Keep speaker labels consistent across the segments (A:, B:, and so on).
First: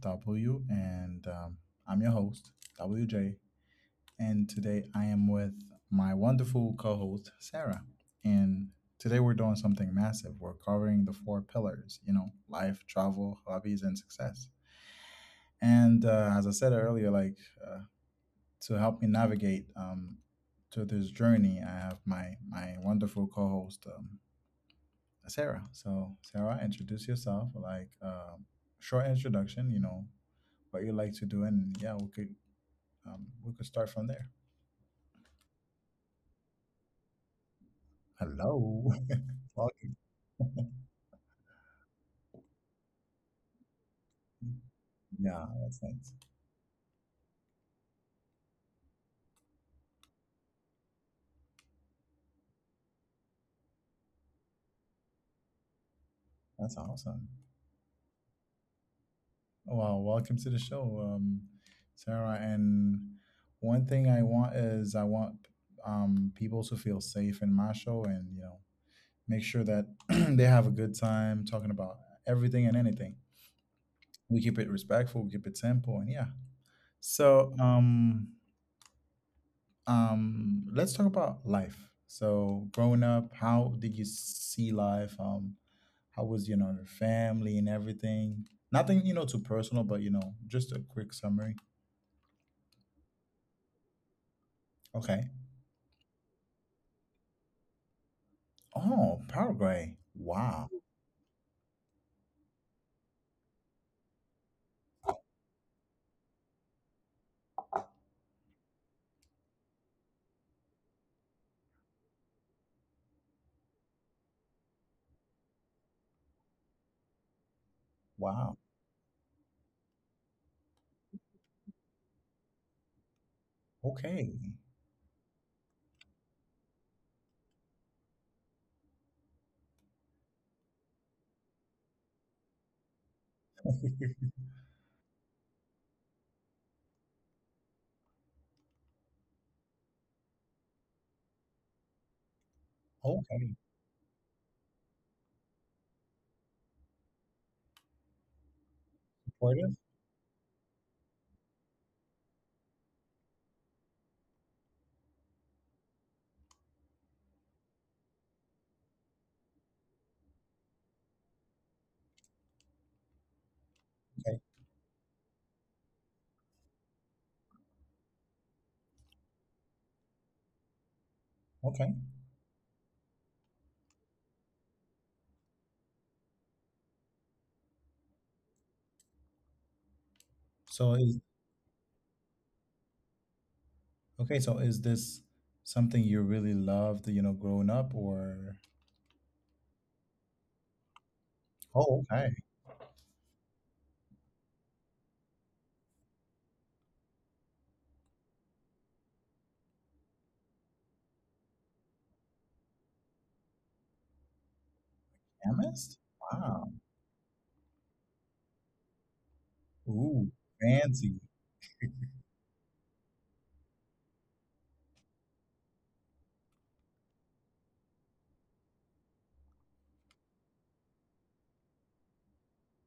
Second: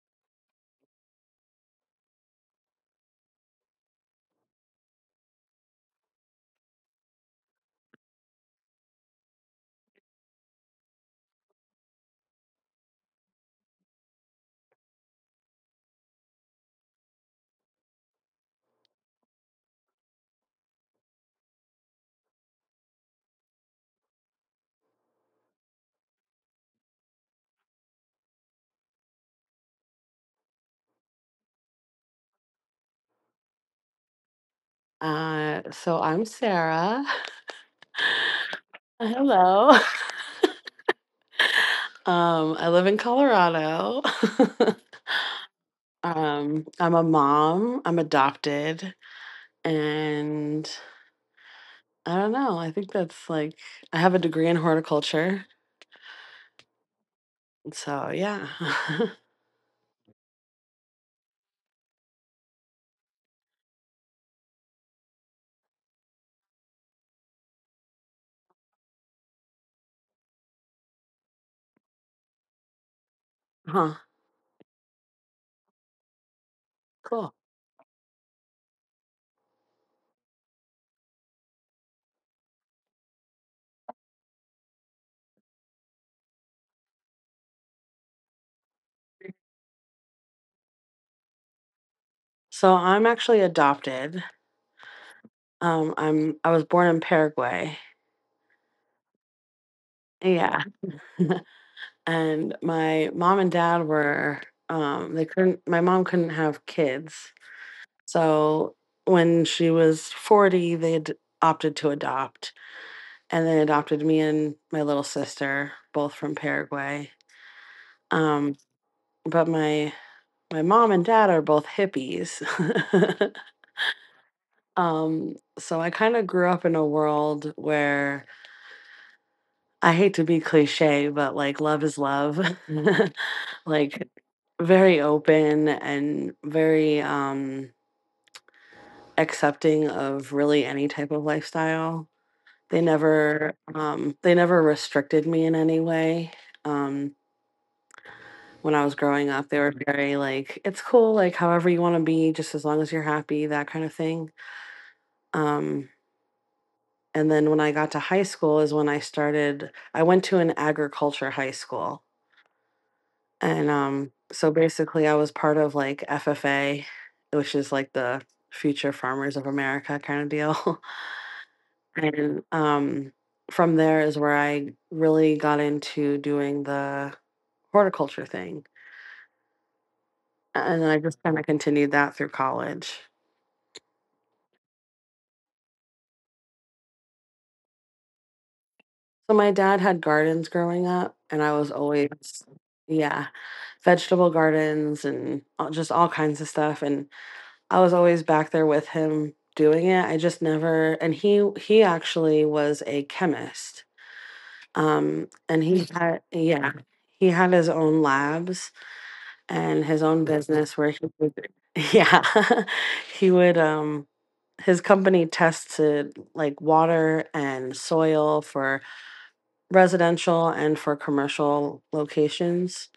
A: W, and I'm your host, WJ. And today I am with my wonderful co host, Sarah. And today we're doing something massive. We're covering the four pillars, you know, life, travel, hobbies, and success. And as I said earlier, uh, to help me navigate to this journey, I have my wonderful co host, Sarah. So, Sarah, introduce yourself, short introduction, you know, what you like to do, and yeah, we could start from there.
B: So I'm Sarah.
A: Hello.
B: Hello.
A: Welcome.
B: I live in Colorado.
A: Yeah, that's nice.
B: I'm a mom. I'm adopted, and I don't know. I think that's, like, I have a degree in horticulture.
A: That's awesome.
B: So yeah.
A: Well, welcome to the show, Sarah. And one thing I want is I want people to feel safe in my show, and you know, make sure that they have a good time talking about everything and anything.
B: Huh.
A: We keep it respectful, we keep it simple, and yeah.
B: Cool.
A: So, let's talk about life. So, growing up, how did you see life? How was, you know, your family and everything? Nothing, you know, too personal, but, you know, just a quick summary.
B: So I'm actually adopted.
A: Okay.
B: I was born in Paraguay.
A: Oh, Paraguay.
B: Yeah.
A: Wow.
B: And my mom and dad were, they couldn't my mom couldn't have kids. So when she was 40, they had opted to adopt, and they adopted me and my little sister, both from Paraguay. Um,
A: Wow.
B: but my mom and dad are both hippies.
A: Okay.
B: So I kind of grew up in a world where I hate to be cliche, but, like, love is love. Like, very open and very accepting of really any type of lifestyle. They never,
A: Okay.
B: um, they never restricted me in any way. Um, when I was growing up, they were
A: Puerto.
B: very like, "It's cool, like however you want to be, just as long as you're happy," that kind of thing. Um, and then when I got to high school is when I started. I went to an agriculture high school, and
A: Okay.
B: so basically, I was part of, like, FFA, which is like the Future Farmers of America kind of deal.
A: Okay.
B: And from there is where I really got into doing the horticulture thing. And then I
A: So
B: just
A: is
B: kind of continued that through college.
A: okay. So is this something you really loved, you know, growing up, or?
B: So my dad had gardens growing up, and I was
A: Oh, okay.
B: always, yeah, vegetable gardens and just all kinds of stuff. And I was always back there with him doing it. I just never, and he actually was a chemist. And he
A: Amethyst.
B: had, yeah,
A: Wow.
B: he had his own labs and his own
A: Ooh,
B: business where
A: fancy.
B: yeah, he would, his company tested, like, water and soil for residential and for commercial locations.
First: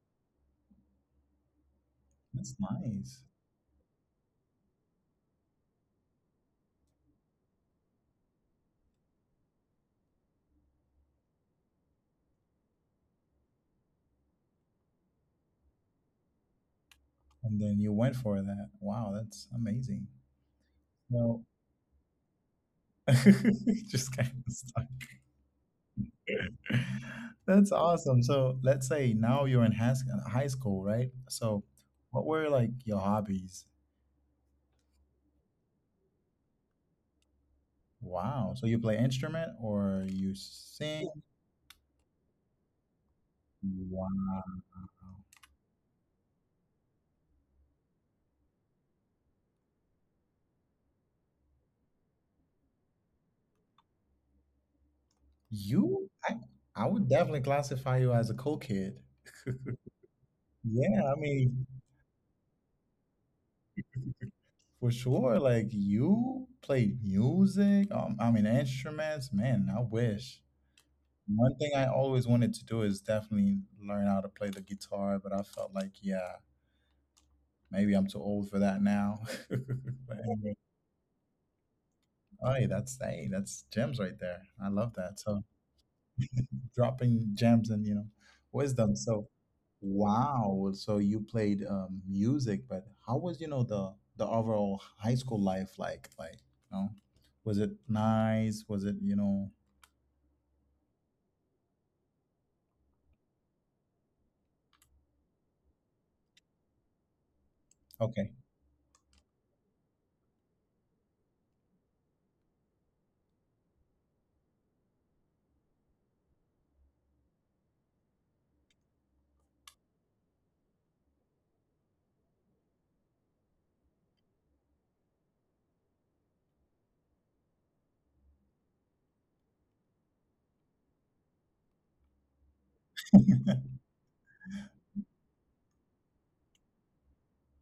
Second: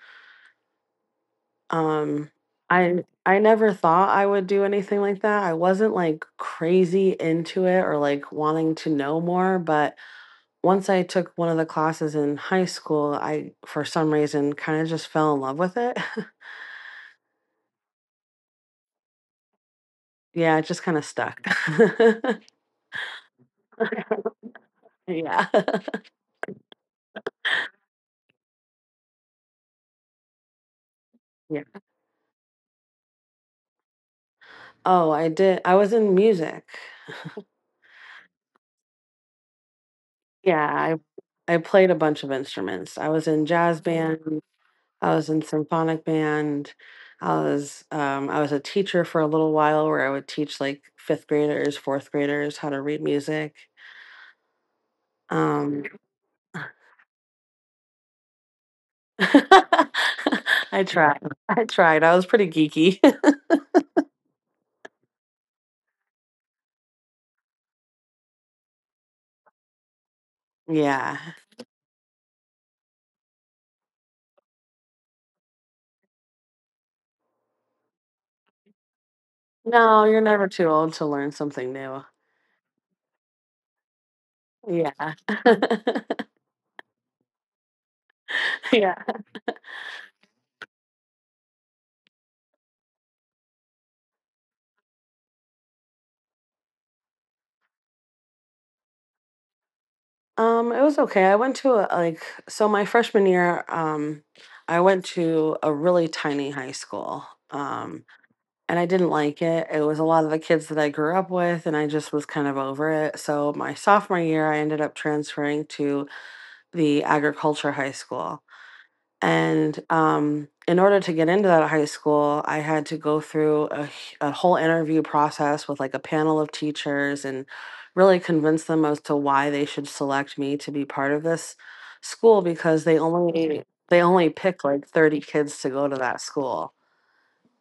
B: Um,
A: That's
B: I,
A: nice.
B: I never thought I would do anything like that. I wasn't, like, crazy into it or like wanting to know more, but once I took one of the classes in high school, I for some reason kind of just fell in love with it.
A: And then you went for that. Wow, that's amazing.
B: Yeah, it just kind of stuck.
A: So just kind of stuck.
B: Yeah.
A: That's awesome. So let's say now you're in high school, right?
B: Yeah.
A: So what were like your hobbies?
B: Oh, I did. I was in music.
A: Wow. So you play instrument or you
B: Yeah, I,
A: sing?
B: I played a bunch of instruments. I was in jazz band.
A: Wow.
B: I was in symphonic band. I was a teacher for a little while where I would teach, like, fifth graders, fourth graders how to read music. Um,
A: You, I, I would definitely classify you as a cool kid.
B: I
A: Yeah,
B: tried.
A: I
B: I
A: mean,
B: tried. I was pretty geeky.
A: for sure, like you played music, I mean instruments. Man, I wish.
B: Yeah.
A: One thing I always wanted to do is definitely learn how to play the guitar, but I felt like, yeah, maybe I'm too old for that now.
B: No,
A: But
B: you're never
A: anyway,
B: too old to learn something new.
A: oh, yeah, that's hey, that's gems right there. I love
B: Yeah.
A: that. So dropping gems and you know
B: Yeah.
A: wisdom. So wow, so you played music, but how was you know the overall high school life like? Like, you know, was it nice? Was it you know
B: It was okay. I went to a, like so my freshman year, I went to a really tiny high school. Um,
A: okay?
B: and I didn't like it. It was a lot of the kids that I grew up with, and I just was kind of over it. So my sophomore year, I ended up transferring to the agriculture high school. And in order to get into that high school, I had to go through a whole interview process with, like, a panel of teachers and really convince them as to why they should select me to be part of this school, because they only they only pick like 30 kids to go to that school.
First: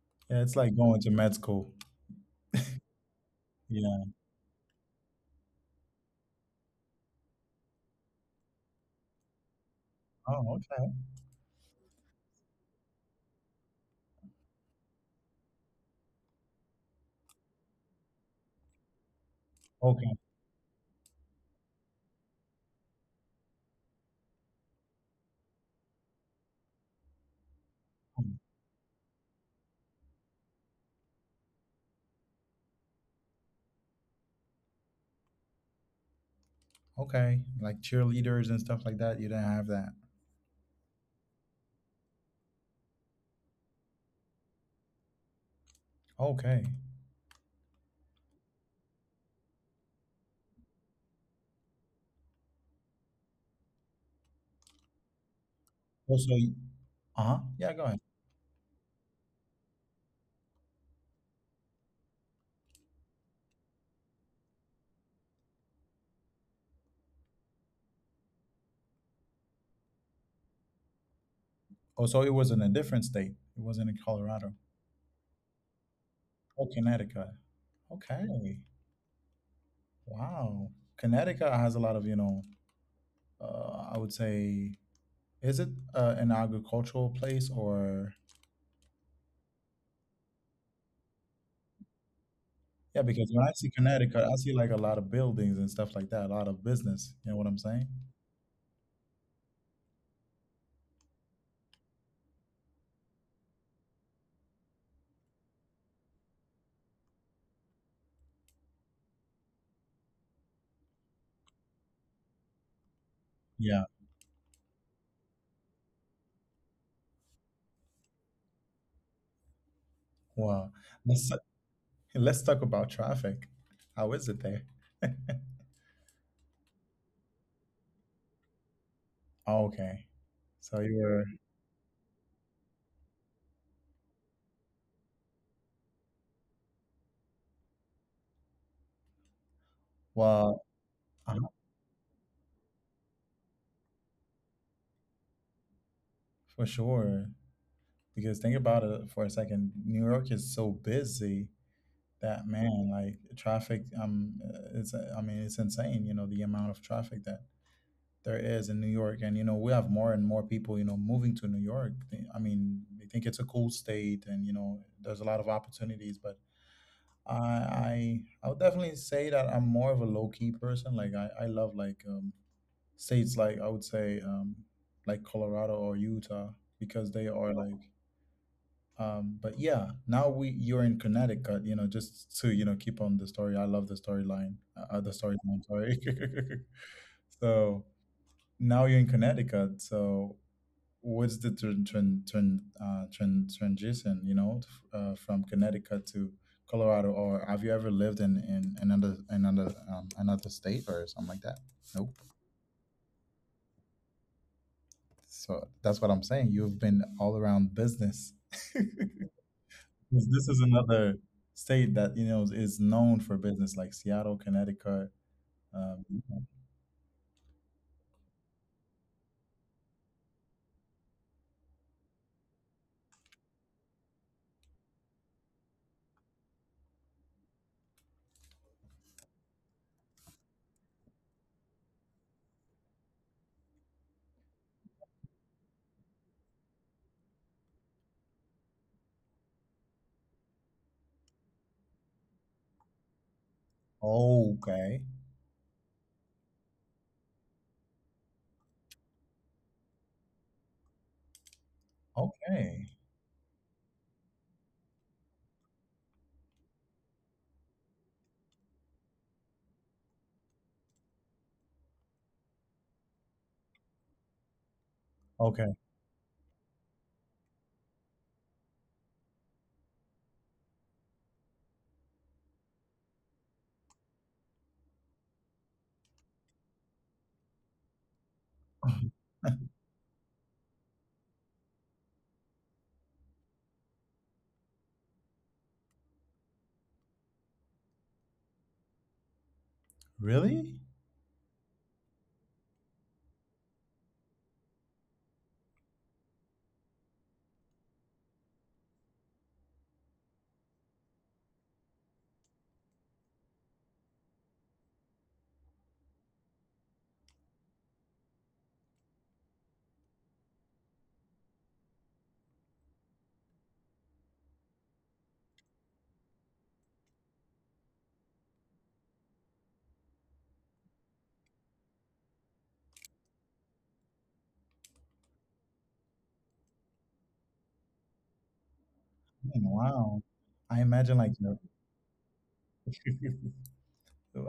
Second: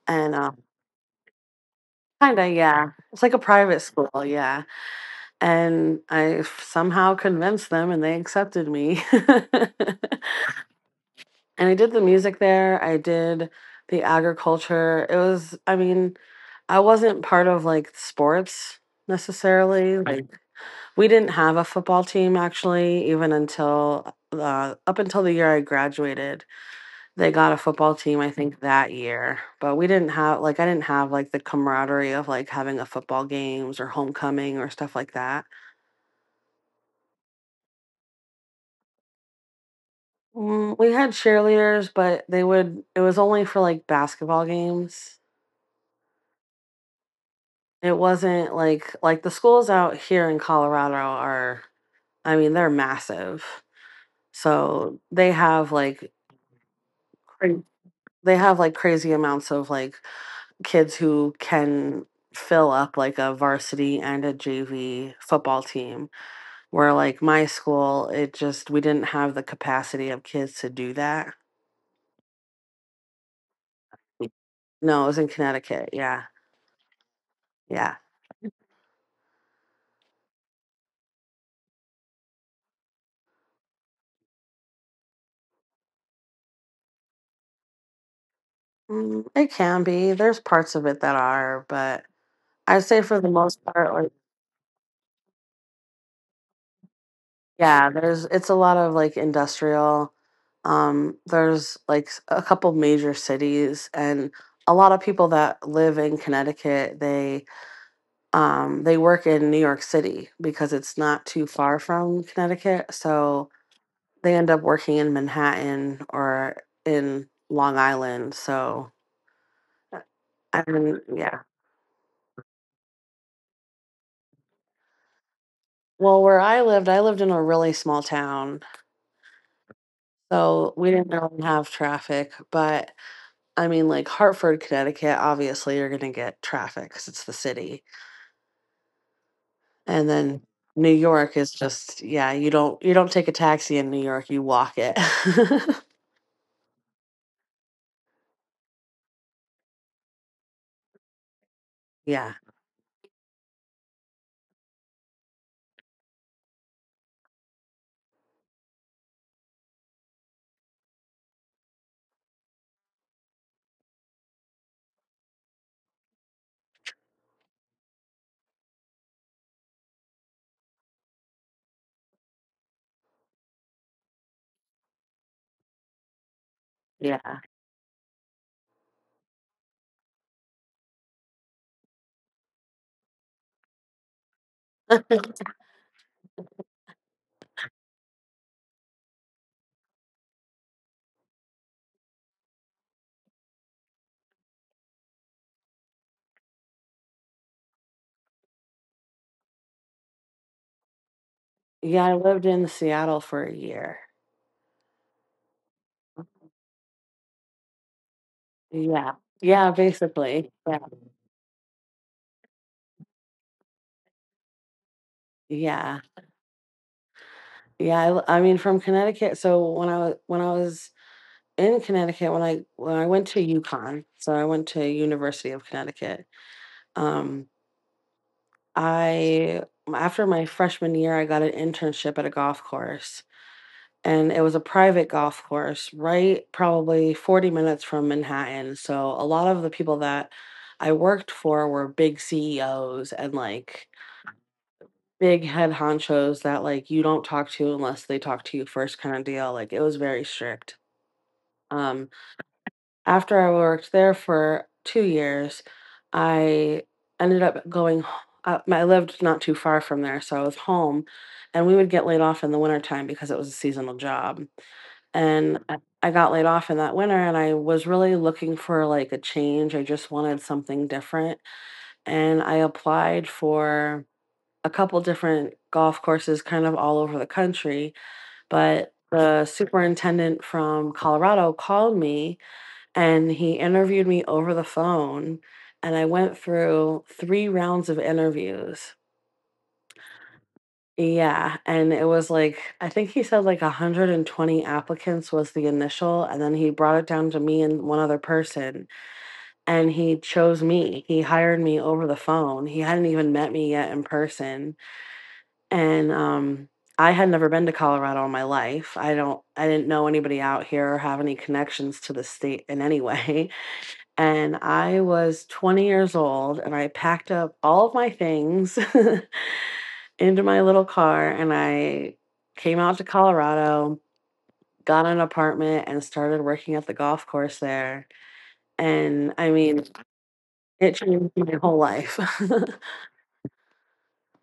B: And
A: Yeah, it's like going to med school.
B: kind of, yeah, it's like a private
A: Yeah.
B: school, yeah. And I somehow convinced them, and they accepted me.
A: Oh, okay.
B: And I did the music there. I did the agriculture. It was, I mean, I wasn't part of, like, sports necessarily. Right.
A: Okay.
B: Like, we didn't have a football team actually, even until up until the year I graduated, they got a football team.
A: Hmm.
B: I think that year, but we didn't have like I didn't have, like, the camaraderie of, like, having a football games or homecoming or stuff like that.
A: Okay. Like cheerleaders and stuff like that. You didn't have that.
B: We had cheerleaders, but they would. It was only for, like, basketball games.
A: Okay.
B: It wasn't like, The schools out here in Colorado are, I mean, they're massive. So, they have, like,
A: Also, uh huh.
B: cra
A: Yeah, go ahead.
B: crazy amounts of, like, kids who can fill up, like, a varsity and a JV football team, where, like, my school, it just we didn't have the capacity of kids to do that.
A: Oh, so it was in a different state. It wasn't in Colorado.
B: No, it was in Connecticut, yeah,
A: Oh, Connecticut.
B: yeah.
A: Okay. Wow. Connecticut has a lot of, you know, I would say, is it an agricultural place or?
B: Mm, it can be. There's parts of it that are, but I'd
A: Yeah,
B: say for
A: because
B: the
A: when I
B: most
A: see
B: part, like,
A: Connecticut, I see like a lot of buildings and stuff like that, a lot of business. You know what I'm saying?
B: yeah, there's it's a lot of, like, industrial. There's, like, s a couple major cities, and a lot of people that live in Connecticut, they work in New York City because it's not too far from Connecticut, so
A: Yeah.
B: they end up working in Manhattan or in Long Island, so, uh, I
A: Wow.
B: mean,
A: Let's
B: yeah.
A: let's talk about traffic. How is it there?
B: Well, where I lived in a really small town,
A: Okay.
B: so
A: So
B: we
A: you
B: didn't
A: were,
B: really have traffic, but I mean, like, Hartford, Connecticut, obviously you're going to get traffic because it's the city. And then
A: well,
B: New York
A: uh-huh,
B: is just, yeah, you don't take a taxi in New York, you walk it.
A: for sure. Because think about it for a second. New York is so busy.
B: Yeah.
A: That man, like traffic, it's I mean it's insane. You know the amount of traffic that there is in New York, and you know we have more and more people, you know, moving to New York. They- I mean, they think it's a cool state, and you know there's a lot of opportunities. But I would definitely say that I'm more of a low key person. Like I love like states like I would say like Colorado or Utah because they
B: Yeah.
A: are like but yeah, now we you're in Connecticut, you know, just to, you know, keep on the story. I love the storyline, sorry. So now you're in Connecticut. So what's the transition, you know, from Connecticut to Colorado, or have you ever lived in another another state or something like that?
B: Yeah,
A: Nope.
B: I lived in Seattle for a year.
A: So that's what I'm saying. You've been all around business.
B: Yeah. Yeah,
A: 'Cause this
B: basically.
A: is
B: Yeah.
A: another state that, you know, is known for business like Seattle, Connecticut. Um,
B: Yeah. Yeah, I mean from Connecticut, so when I was in Connecticut, when I went to UConn, so I went to University of Connecticut. Um I After my freshman year, I got an internship at a golf course, and it was a private golf course, right probably 40 minutes from Manhattan. So a lot of the people that I worked for were big CEOs and like
A: okay.
B: big head honchos that like you don't talk to unless they talk to you first kind of deal. Like, it was very strict. Um
A: Okay.
B: After I worked there for 2 years, I ended up going h I lived not too far from there, so I was home, and we would get laid off in the wintertime because it was a seasonal job, and
A: Okay.
B: I got laid off in that winter, and I was really looking for, like, a change. I just wanted something different, and I applied for a couple different golf courses kind of all over the country, but the superintendent from Colorado called me, and he interviewed me over the phone, and I went through 3 rounds of interviews.
A: Really?
B: Yeah, and it was like I think he said like 120 applicants was the initial, and then he brought it down to me and one other person, and he chose me. He hired me over the phone. He hadn't even met me yet in person, and I had never been to Colorado in my life. I didn't know anybody out here or have any connections to the state in any way. And I was 20 years old, and I packed up all of my things into my little car, and I came out to Colorado, got an apartment, and started working at the golf course there. And I
A: Hmm,
B: mean,
A: wow. I
B: it
A: imagine
B: changed
A: like your
B: my whole life.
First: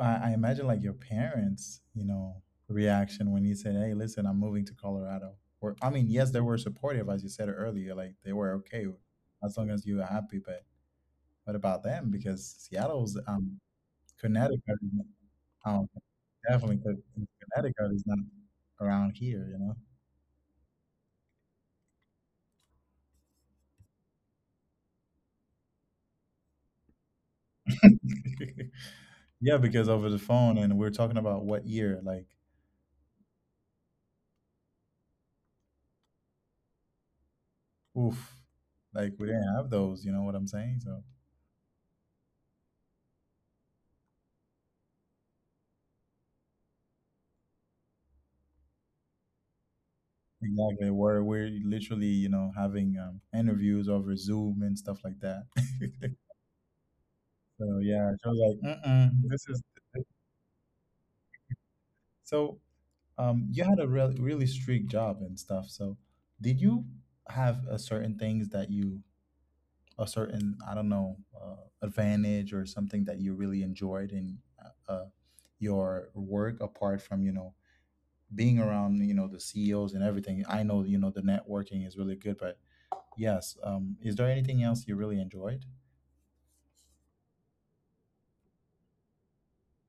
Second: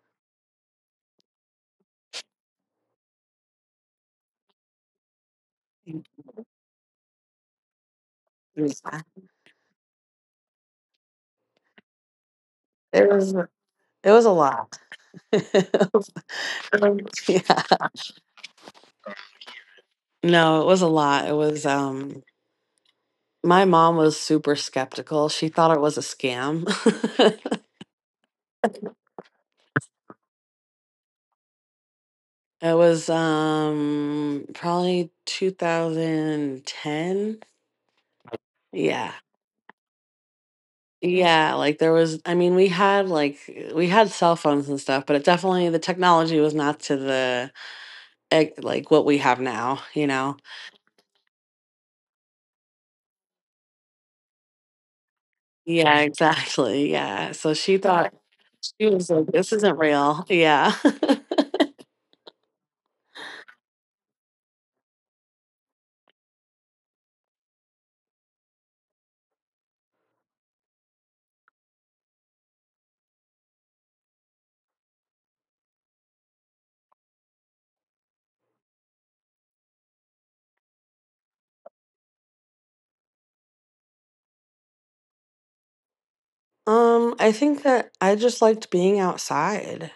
A: I imagine like your parents, you know, reaction when you said, hey, listen, I'm moving to Colorado. Or I mean, yes, they were supportive, as you said earlier, like they were
B: It was
A: okay as long as you were happy, but what about them? Because
B: it
A: Seattle's
B: was a
A: Connecticut.
B: lot.
A: Um, definitely, because
B: Yeah.
A: Connecticut is not around here, you know?
B: No, it was a lot. It was My mom was super skeptical. She thought it was a scam.
A: Yeah, because over the phone, and we're talking about what year, like,
B: It was probably 2010.
A: oof,
B: Yeah.
A: like we didn't have those, you know what I'm saying? So,
B: Yeah, like, there was I mean we had cell phones and stuff, but it definitely the technology was not to the like what we have now.
A: exactly, we're literally, you know, having interviews over Zoom and stuff like that.
B: Yeah, exactly. Yeah.
A: So, yeah, she was like,
B: She was
A: mm-mm,
B: like,
A: this
B: this
A: is
B: isn't real. Yeah.
A: so, you had a real, really strict job and stuff. So, did you have a certain things that you a certain I don't know advantage or something that you really enjoyed in your work apart from you know being around you know the CEOs and everything. I know you know the networking is really good, but yes, is there anything else you really enjoyed?
B: I think that I just liked being outside.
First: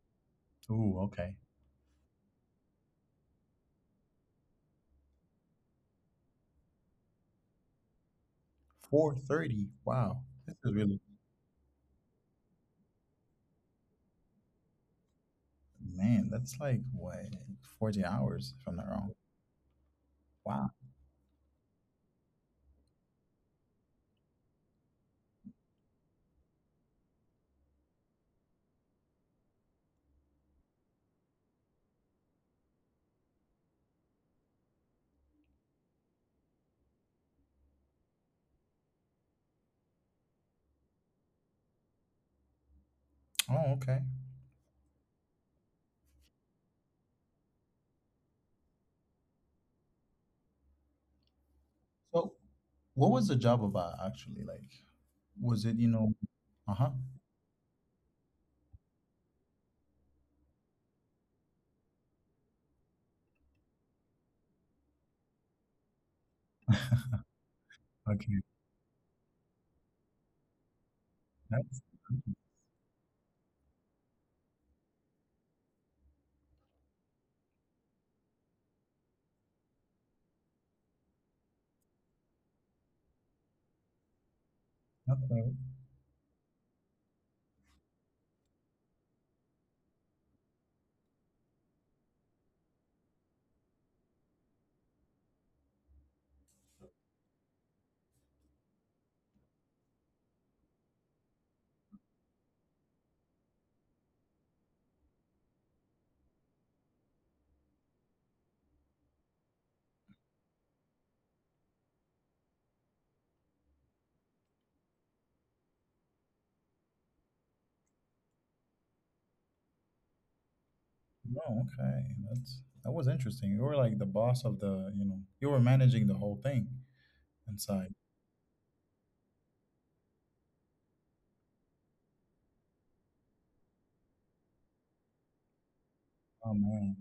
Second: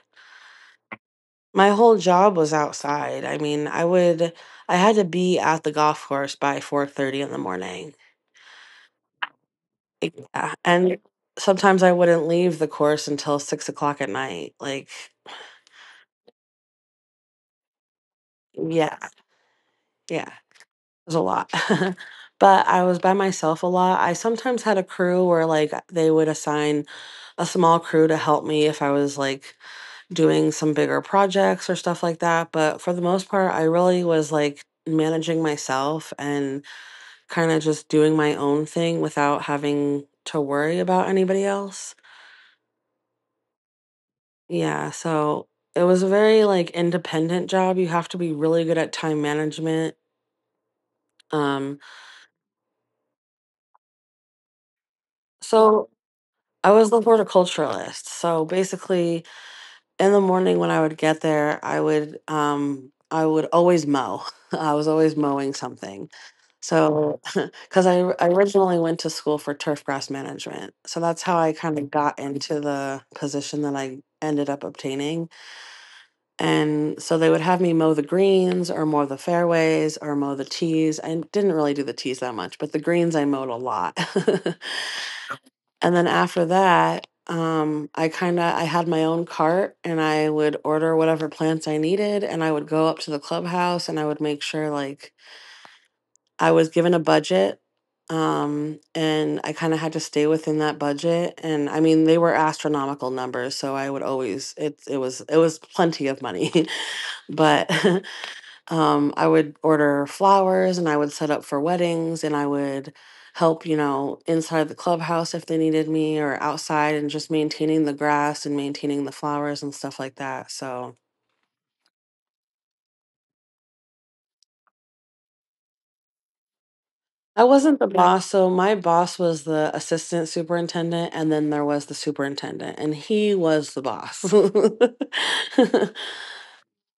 A: Ooh, okay,
B: My whole job was outside. I mean, I had to be at the golf course by 4:30 in the morning.
A: 4:30.
B: Like,
A: Wow,
B: yeah.
A: this is
B: And
A: really
B: sometimes I wouldn't leave the course until 6 o'clock at night. Like,
A: man. That's like what 40 hours if I'm not
B: yeah,
A: wrong.
B: yeah. It
A: Wow.
B: was a lot. But I was by myself a lot. I sometimes had a crew where like they would assign a small crew to help me if I was, like, doing some bigger projects or stuff like that. But for the most part, I really was, like, managing myself. And kind of just doing my own thing without having to worry about anybody else.
A: Oh, okay.
B: Yeah, so it was a very, like, independent job. You have to be really good at time management. Um
A: So, what was the job about actually? Like, was it you
B: so
A: know?
B: I
A: Uh
B: was
A: huh.
B: the horticulturalist. So basically, in the morning when I would get there, I would always mow. I was always mowing something. So cuz I
A: Okay.
B: originally went to school for turf grass management. So that's how I kind
A: That's
B: of got into the position that I ended up obtaining. And so they would have me mow the greens or mow the fairways or mow the tees. I didn't really do the tees that much, but the greens I mowed a lot.
A: that's a,
B: And then after that, I kind of I had my own cart and I would order whatever plants I needed, and I would go up to the clubhouse and I would make sure I was given a budget, and I kind of had to stay within that budget. And I mean, they were astronomical numbers, so I would always it was plenty of money. But I would order flowers and I would set up for weddings, and I would help, inside the clubhouse if they needed me, or outside, and just maintaining the grass and maintaining the flowers and stuff like that. So
A: wow, okay. That's that was interesting. You were like the boss of the, you know, you were managing the whole thing
B: I wasn't the
A: inside.
B: Yeah. Boss. So my boss was the assistant superintendent, and then there was the superintendent, and he was the boss. No,
A: Oh man,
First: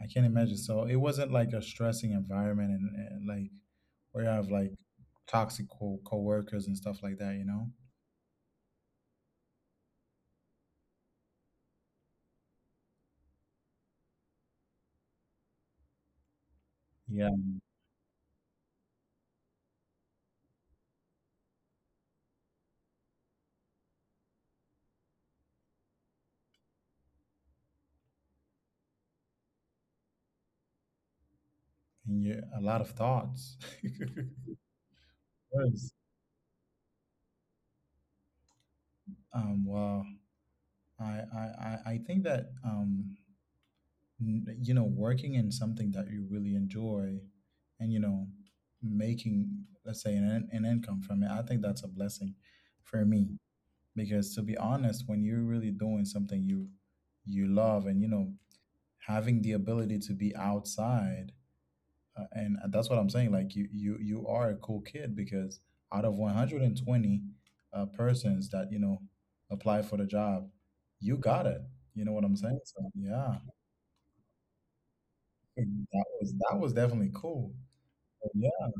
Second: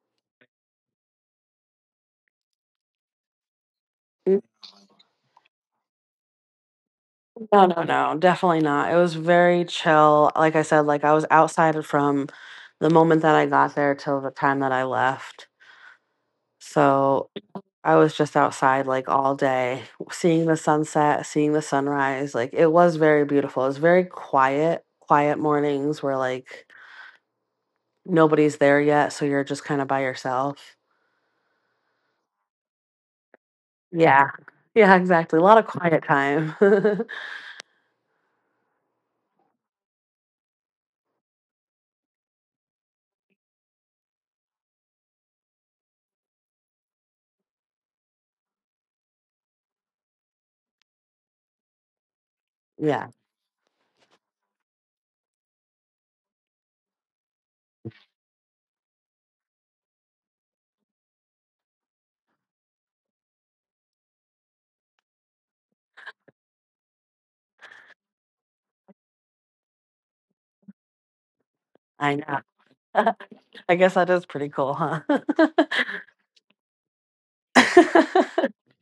A: I can't imagine. So it wasn't like a stressing environment and like where you have like toxic co coworkers and stuff like that, you know?
B: no, No, definitely not. It was very chill. Like I said, like I was outside from the moment that I got there till the time that I left.
A: Yeah,
B: So, I was just outside, like, all day, seeing the sunset, seeing the sunrise. Like, it was very beautiful. It was very quiet, quiet mornings where, like, nobody's there yet, so you're just kinda by yourself.
A: and you a lot of thoughts.
B: Yeah. Yeah, exactly, a lot of
A: Yes.
B: quiet time.
A: Well, I think that n- you know working in something that you really enjoy and you know making let's say an income from it, I think that's a blessing for
B: Yeah,
A: me because to be honest when you're really doing something you you love and you know having the ability to be outside and that's what I'm saying like you are a cool kid because out of 120 persons that you know apply for the job you got it you know
B: I
A: what I'm
B: know.
A: saying so yeah.
B: I guess that is pretty cool, huh?
A: That was definitely cool. So, yeah.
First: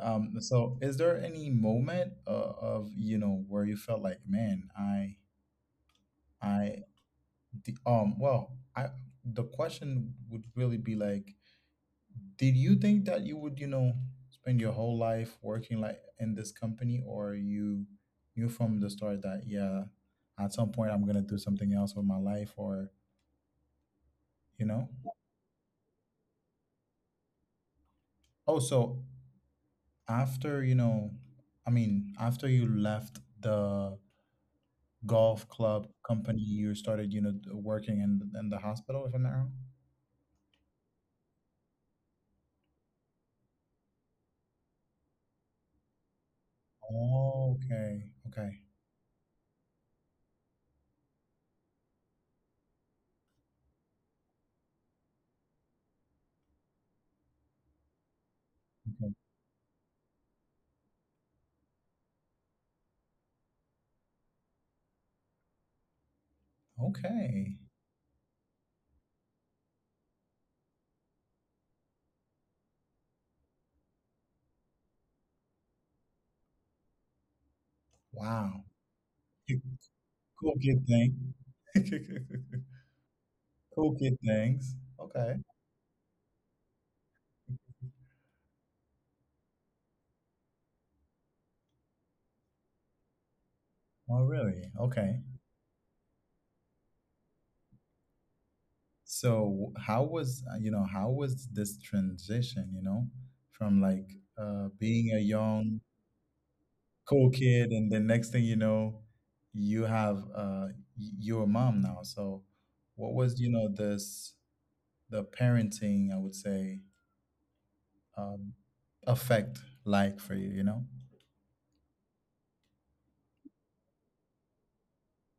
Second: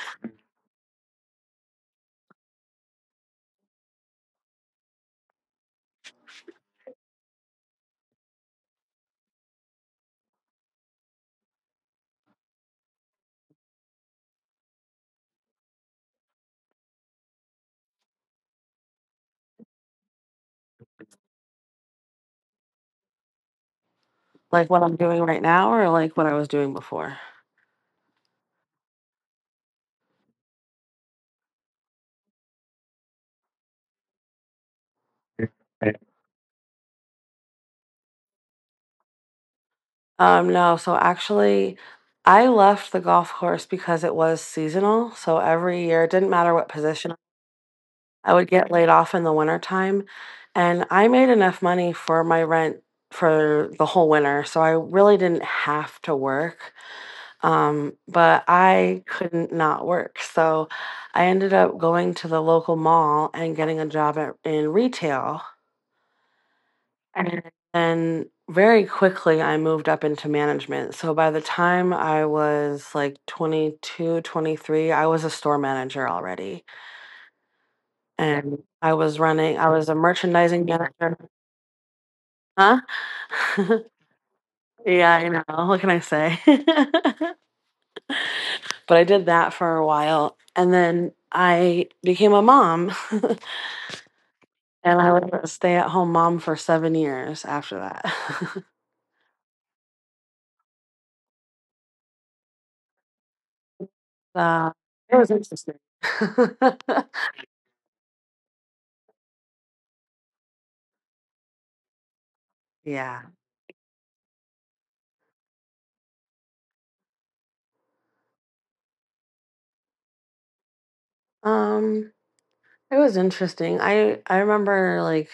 A: So is there any moment of, you know, where you felt like, man, I the, well, I the question would really be like, did you think that you would, you know, spend your whole life working like in this company or you knew from the start that yeah, at some point I'm gonna do something else with my life, or you
B: Like, what
A: know?
B: I'm doing right now, or, like, what I was doing before?
A: Oh, so after, you know, I mean, after you left the golf club company you started, you know, working in the hospital, if I'm not wrong?
B: No, so actually, I left the golf course because it was seasonal. So every year, it didn't matter what position,
A: Oh, okay.
B: I would
A: Okay.
B: get laid off in the wintertime. And I made enough money for my rent for the whole winter. So I really didn't have to work. But I
A: Okay.
B: couldn't not work. So I ended up going to the local mall and getting a job in retail. And
A: Okay.
B: then very quickly, I moved up into management. So by the time I was like 22, 23, I was a store manager already. And
A: Wow.
B: I was a
A: Cool
B: merchandising
A: kid
B: manager.
A: thing.
B: Huh?
A: Cool kid things.
B: Yeah, I
A: Okay.
B: know. What can I say? But I did that for a while. And then I became a mom. And
A: Oh, really?
B: I
A: Okay.
B: was a stay at home mom for 7 years after that.
A: So how was, you know, how was this transition, you know, from like
B: So
A: being
B: it
A: a
B: was interesting.
A: young cool kid, and then next thing you know, you have you're a mom now. So, what
B: Yeah.
A: was you know this the parenting I would say um, effect like for you? You know.
B: Um, it was interesting. I remember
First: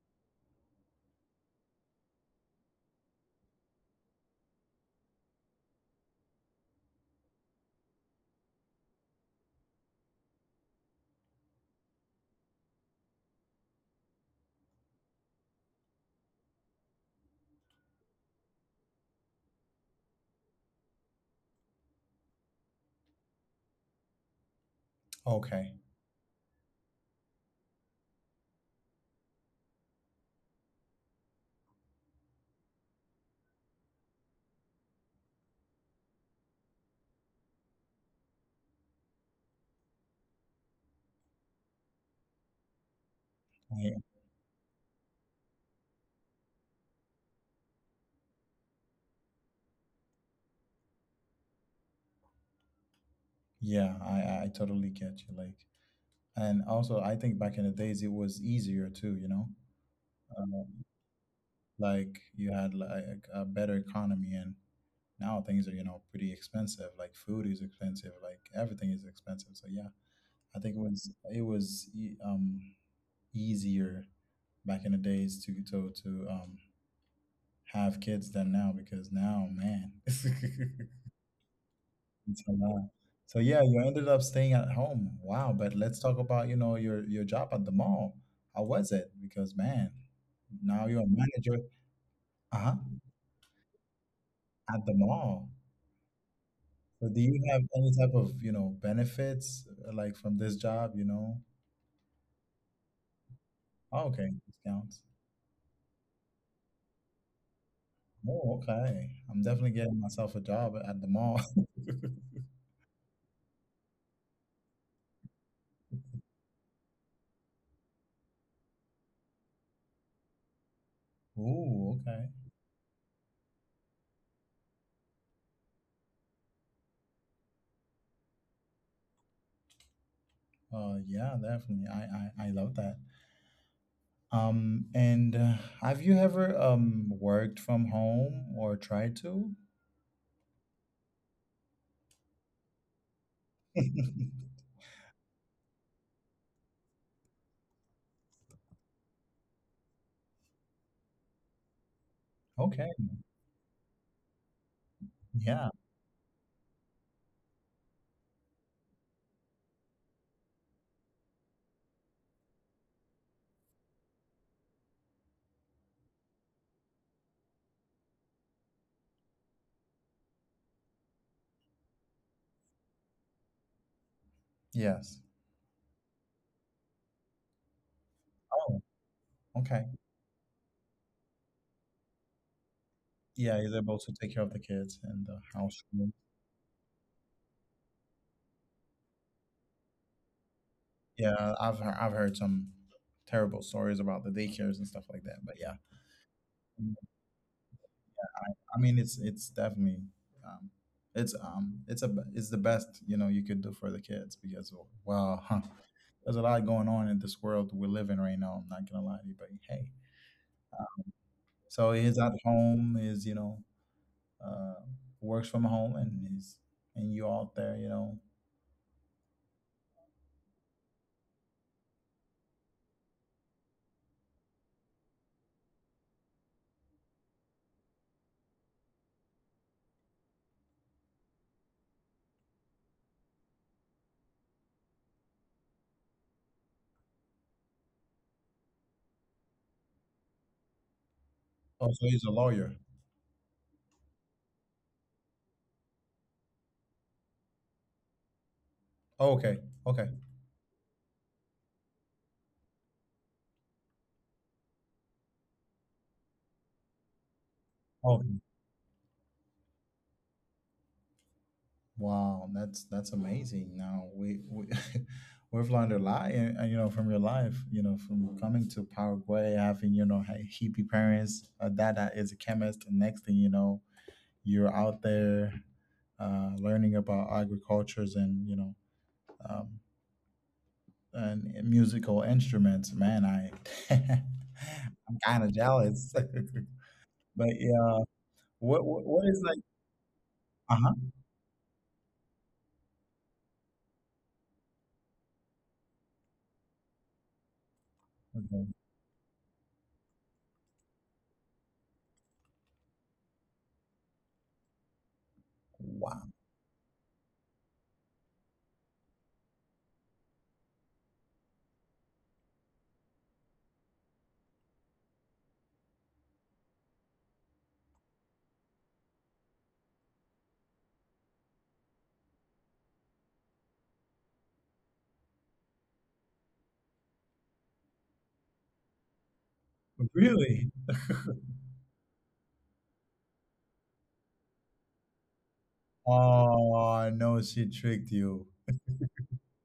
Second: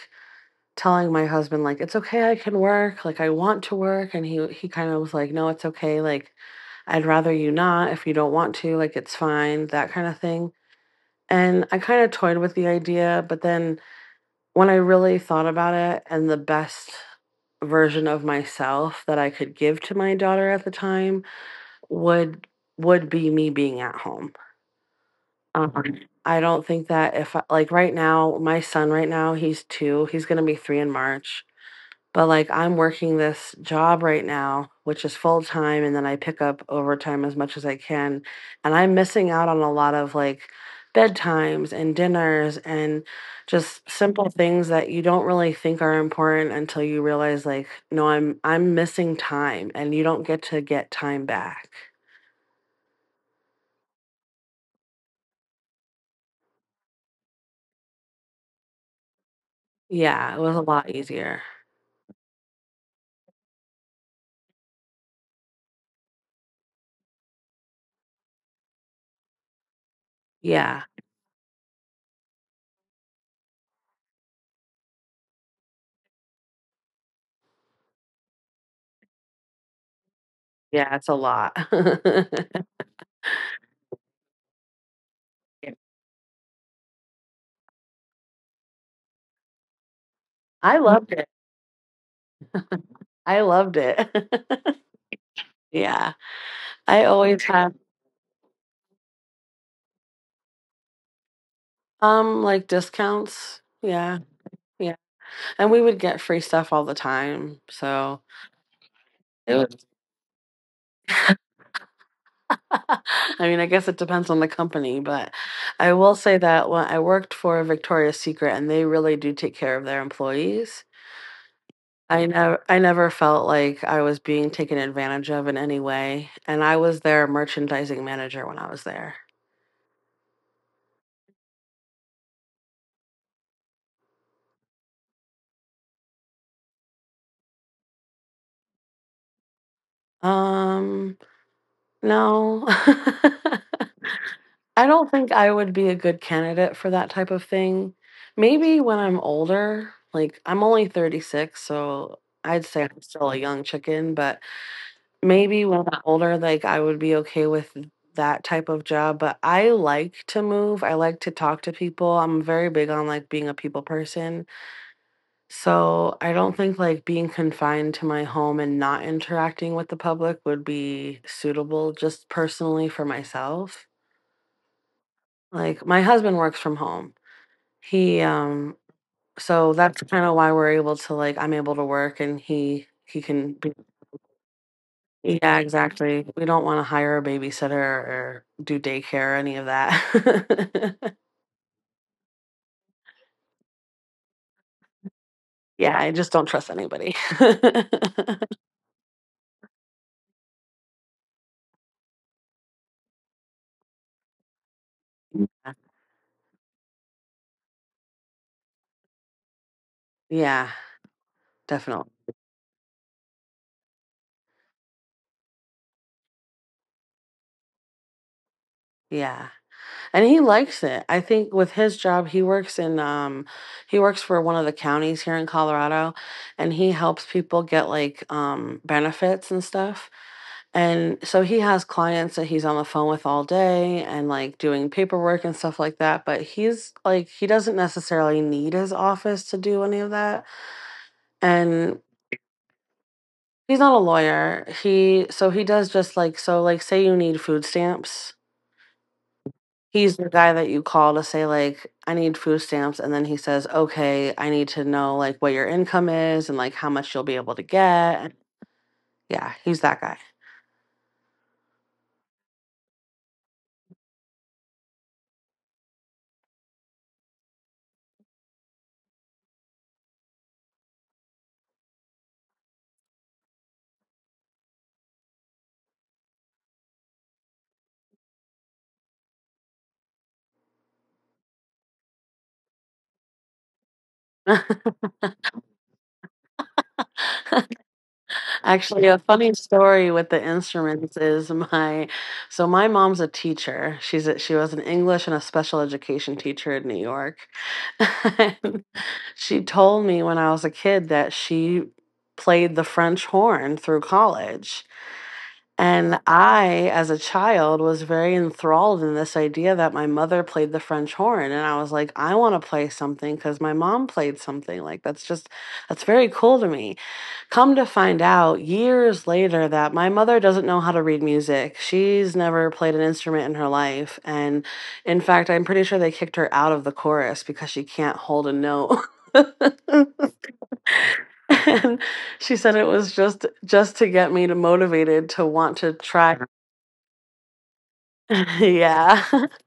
B: telling my husband, like, it's okay, I can work, like I want to work. And he kind of was like, no, it's okay, like I'd rather you not if you don't want to, like it's fine, that kind of thing. And I kind of toyed with the idea, but then when I really thought about it, and the best version of myself that I could give to my daughter at the time would be me being at home. uh
A: Okay,
B: I don't think that if I, like, right now, my son right now, he's 2, he's gonna be 3 in March, but, like, I'm working this job right now, which is full-time, and then I pick up overtime as much as I can, and I'm missing out on a lot of, like, bedtimes and dinners and just
A: I,
B: simple things that you don't really think are important until you realize, like, "No, I'm missing time," and you don't get to get time back.
A: yeah, I totally get you. Like, and also I think back in the days it was easier too, you know,
B: Yeah, it
A: uh,
B: was a lot easier.
A: like you had like a better economy, and now things are you know pretty expensive. Like food is expensive, like everything is expensive. So yeah, I think
B: Yeah.
A: it was easier back in the days to have kids than now because now man.
B: Yeah, it's a lot.
A: It's a lot. So yeah, you ended up staying at home. Wow, but let's talk about, you know, your job at the mall. How was it? Because man,
B: I
A: now you're a
B: loved it.
A: manager, uh-huh,
B: I loved it.
A: at the mall.
B: Yeah,
A: So
B: I
A: do you
B: always
A: have
B: have.
A: any type of, you know, benefits like from this job, you know?
B: Like, discounts.
A: Oh,
B: Yeah,
A: okay, discounts.
B: yeah, and we would get free stuff all the time, so
A: Oh, okay. I'm
B: it
A: definitely
B: was
A: getting myself a job at the mall.
B: I mean, I guess it depends on the company, but I will say that when I worked for Victoria's Secret, and they really do take care of their employees,
A: Ooh, okay.
B: I never felt like I was being taken advantage of in any way, and I was their merchandising manager when I was there.
A: Yeah, definitely. I love that. And have you ever worked from home or tried to?
B: Um No. I don't think I would be a good candidate for that type of thing. Maybe when I'm older, like I'm only 36, so I'd say
A: Okay.
B: I'm still a young chicken. But maybe
A: Yeah.
B: when I'm older, like I would be okay with that type of job. But I like to move, I like to talk to people. I'm very big on, like, being a people person. So I don't think, like, being confined to my home and not interacting with the public would be suitable just personally for myself.
A: Yes.
B: Like, my husband works from home. He,
A: Oh,
B: so
A: okay.
B: that's kinda why we're able to, like, I'm able to work and he can
A: Yeah,
B: be.
A: you're able to take care of the kids and the
B: Yeah,
A: house.
B: exactly. We don't wanna hire a babysitter or do daycare or any of that.
A: Yeah, I've heard some terrible stories about the daycares and stuff like that. But yeah,
B: Yeah, I just don't trust anybody.
A: I mean, it's definitely um, it's a it's the best you know you could do for the kids because well, huh, there's a lot going on in this world we live in right now. I'm not gonna lie to you, but hey,
B: Yeah,
A: so
B: definitely.
A: he's at home, he's, you know, uh, works from home and he's, and you out there, you know.
B: Yeah. And he likes it. I think with his job, he works in, he works for one of the counties here in Colorado, and he helps people get, like, benefits and stuff. And so he has clients that he's on the phone with all day, and like doing paperwork and stuff like that. But he's like, he doesn't necessarily need his office to do any of that.
A: Oh,
B: And
A: so he's a lawyer.
B: he's not a lawyer. So he does just like, so like, say you need food stamps.
A: Oh, okay. Okay.
B: He's the guy that you call to say, like, I need food stamps. And then he says, "Okay, I need to know, like, what your income is, and like how much you'll be able to
A: Oh,
B: get." Yeah, he's that guy.
A: wow. That's amazing. Now we, we've learned a lot, from your life, you know, from coming to Paraguay, having, you know, hippie parents, a dad that is a chemist. And next thing you know, you're out there learning about agricultures and um, and musical instruments, man. I I'm kind of jealous. But yeah,
B: Actually, a
A: what is
B: funny
A: like
B: story with the
A: uh-huh
B: instruments is my so my mom's a teacher. She was an English and a special education teacher in New York.
A: okay.
B: She told me when I was a kid that she played the French horn through college. And
A: Wow.
B: I, as a child, was very enthralled in this idea that my mother played the French horn. And I was like, I want to play something because my mom played something. Like, that's just, that's very cool to me. Come to find out years later that my mother doesn't know how to read music. She's never played an instrument in her life. And in fact, I'm pretty sure they kicked her out of the chorus because she can't hold a note.
A: Really?
B: And she said it was just to get me to motivated to want to try.
A: Oh no, she tricked you.
B: Yeah.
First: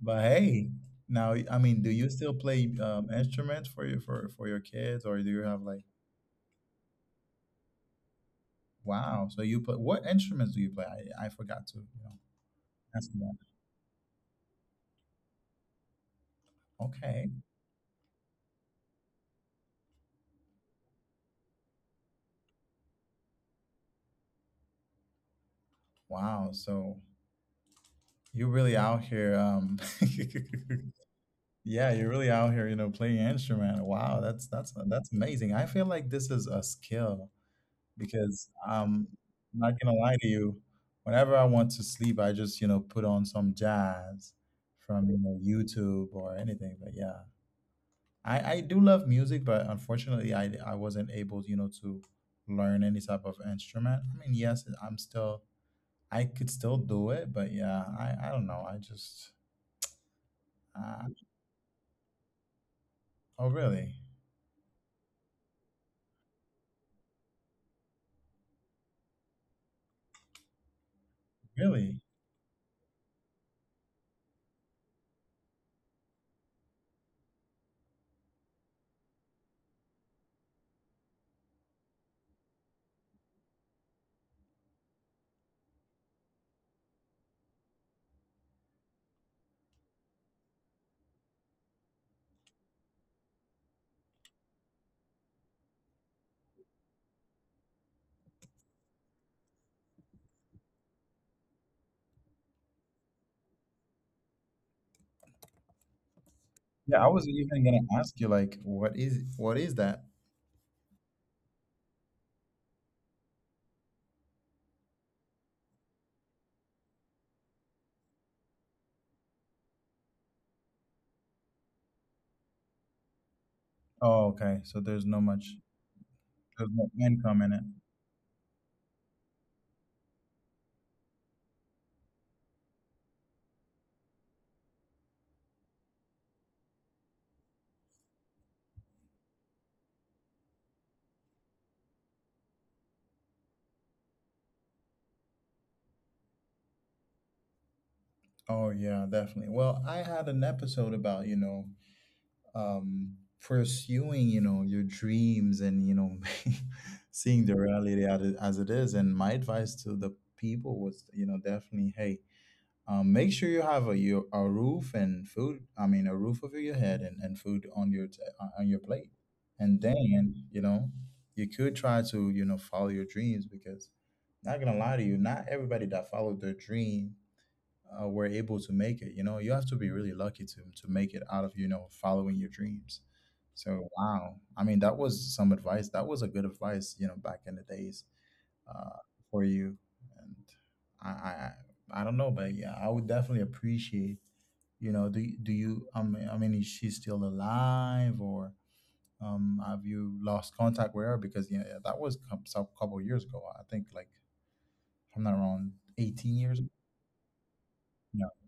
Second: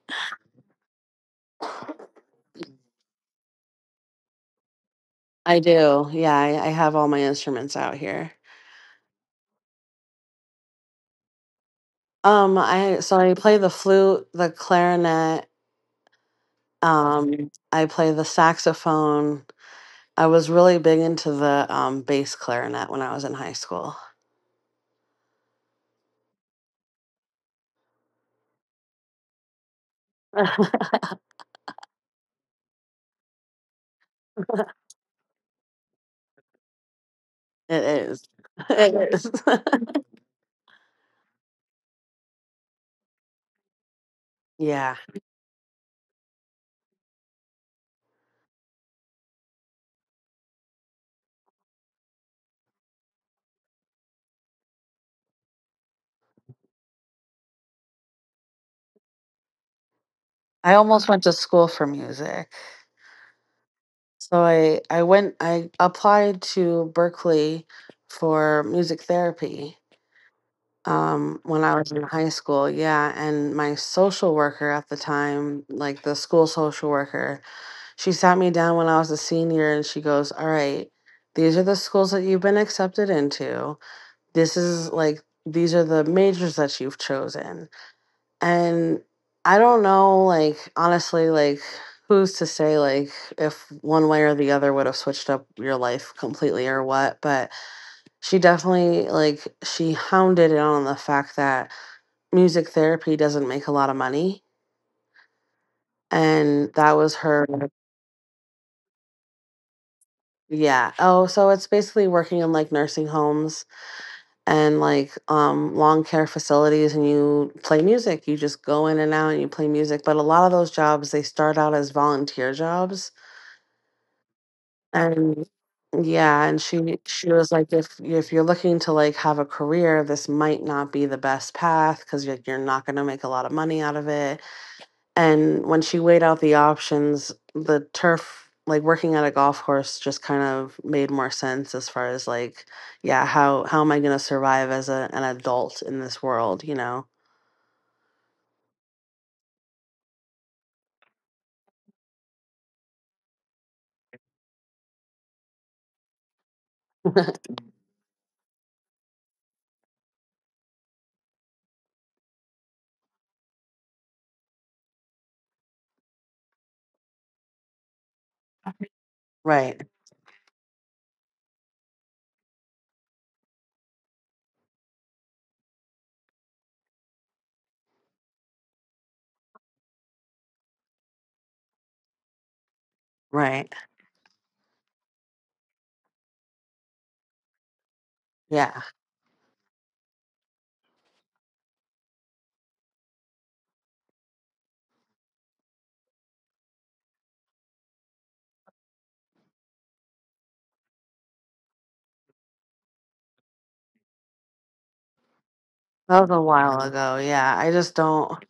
A: But hey, now I mean, do you still play instruments for for your kids, or do you
B: I
A: have like
B: do. Yeah, I have all my instruments out here.
A: wow, so you play. What instruments do you play? I forgot to ask you
B: I
A: that.
B: play the flute, the clarinet,
A: Okay.
B: I play the saxophone. I was really big into the bass clarinet when I was in high school.
A: Wow, so you're really out here,
B: It
A: yeah, you're really out here, you know, playing instrument. Wow, that's amazing. I feel like this is a skill
B: is.
A: because
B: It is.
A: I'm not gonna lie to you, whenever I want to sleep, I just, you know, put on some jazz
B: Yeah.
A: from, you know, YouTube or anything. But yeah, I do love music, but unfortunately, I wasn't able, you know, to learn any type of instrument. I mean, yes, I'm still I could still do it, but yeah, I don't know. I just
B: I almost
A: uh,
B: went to school for music.
A: oh really?
B: So I went I applied to Berkeley for music therapy when I was in
A: Really?
B: high school. Yeah, and my social worker at the time, like the school social worker, she sat me down when I was a senior and she goes, "All right, these are the schools that you've been accepted into. This is like these are the majors that you've chosen, and I don't know, like, honestly, like, who's to say, like, if one way or the other would have switched up your life completely or what. But she definitely, like, she hounded it on the fact that music therapy doesn't make a lot of money, and that
A: Yeah, I
B: was
A: wasn't
B: her
A: even gonna ask you, like, what is that?
B: yeah. Oh, so it's basically working in like nursing homes and like long care facilities, and you play music. You just go in and out and you play music, but a lot of those jobs they start out as volunteer jobs.
A: Oh, okay. So there's no
B: And
A: much
B: yeah, and
A: there's no
B: she
A: income
B: was
A: in it.
B: like, if you're looking to like have a career, this might not be the best path because you're not going to make a lot of money out of it. And when she weighed out the options, the turf, like working at a golf course, just kind of made more sense as far as like, yeah, how am I going to survive as an adult in this world, you know?
A: Oh yeah, definitely. Well, I had an episode about, you know, um pursuing, you know, your dreams and, you know, seeing the reality as it is, and my advice to the people was, you know, definitely, hey, um, make sure you have a roof and food. I mean, a roof over your head, and food on your on your plate,
B: Right.
A: and then you know you could try to you know follow your dreams because not gonna lie to you, not everybody that followed their dream were able to make it. You know, you have to be really lucky to make it out of you know following your dreams.
B: Right.
A: So wow, I mean, that was some advice. That was a good advice, you know, back in the days
B: Yeah,
A: uh, for you. And I don't know, but yeah, I would definitely appreciate. You know, do you? I mean, is she still alive, or have you lost contact with her? Because yeah, that was a couple years ago. I think, like, if I'm not wrong,
B: that was
A: 18
B: a
A: years. Ago?
B: while ago. Yeah,
A: No.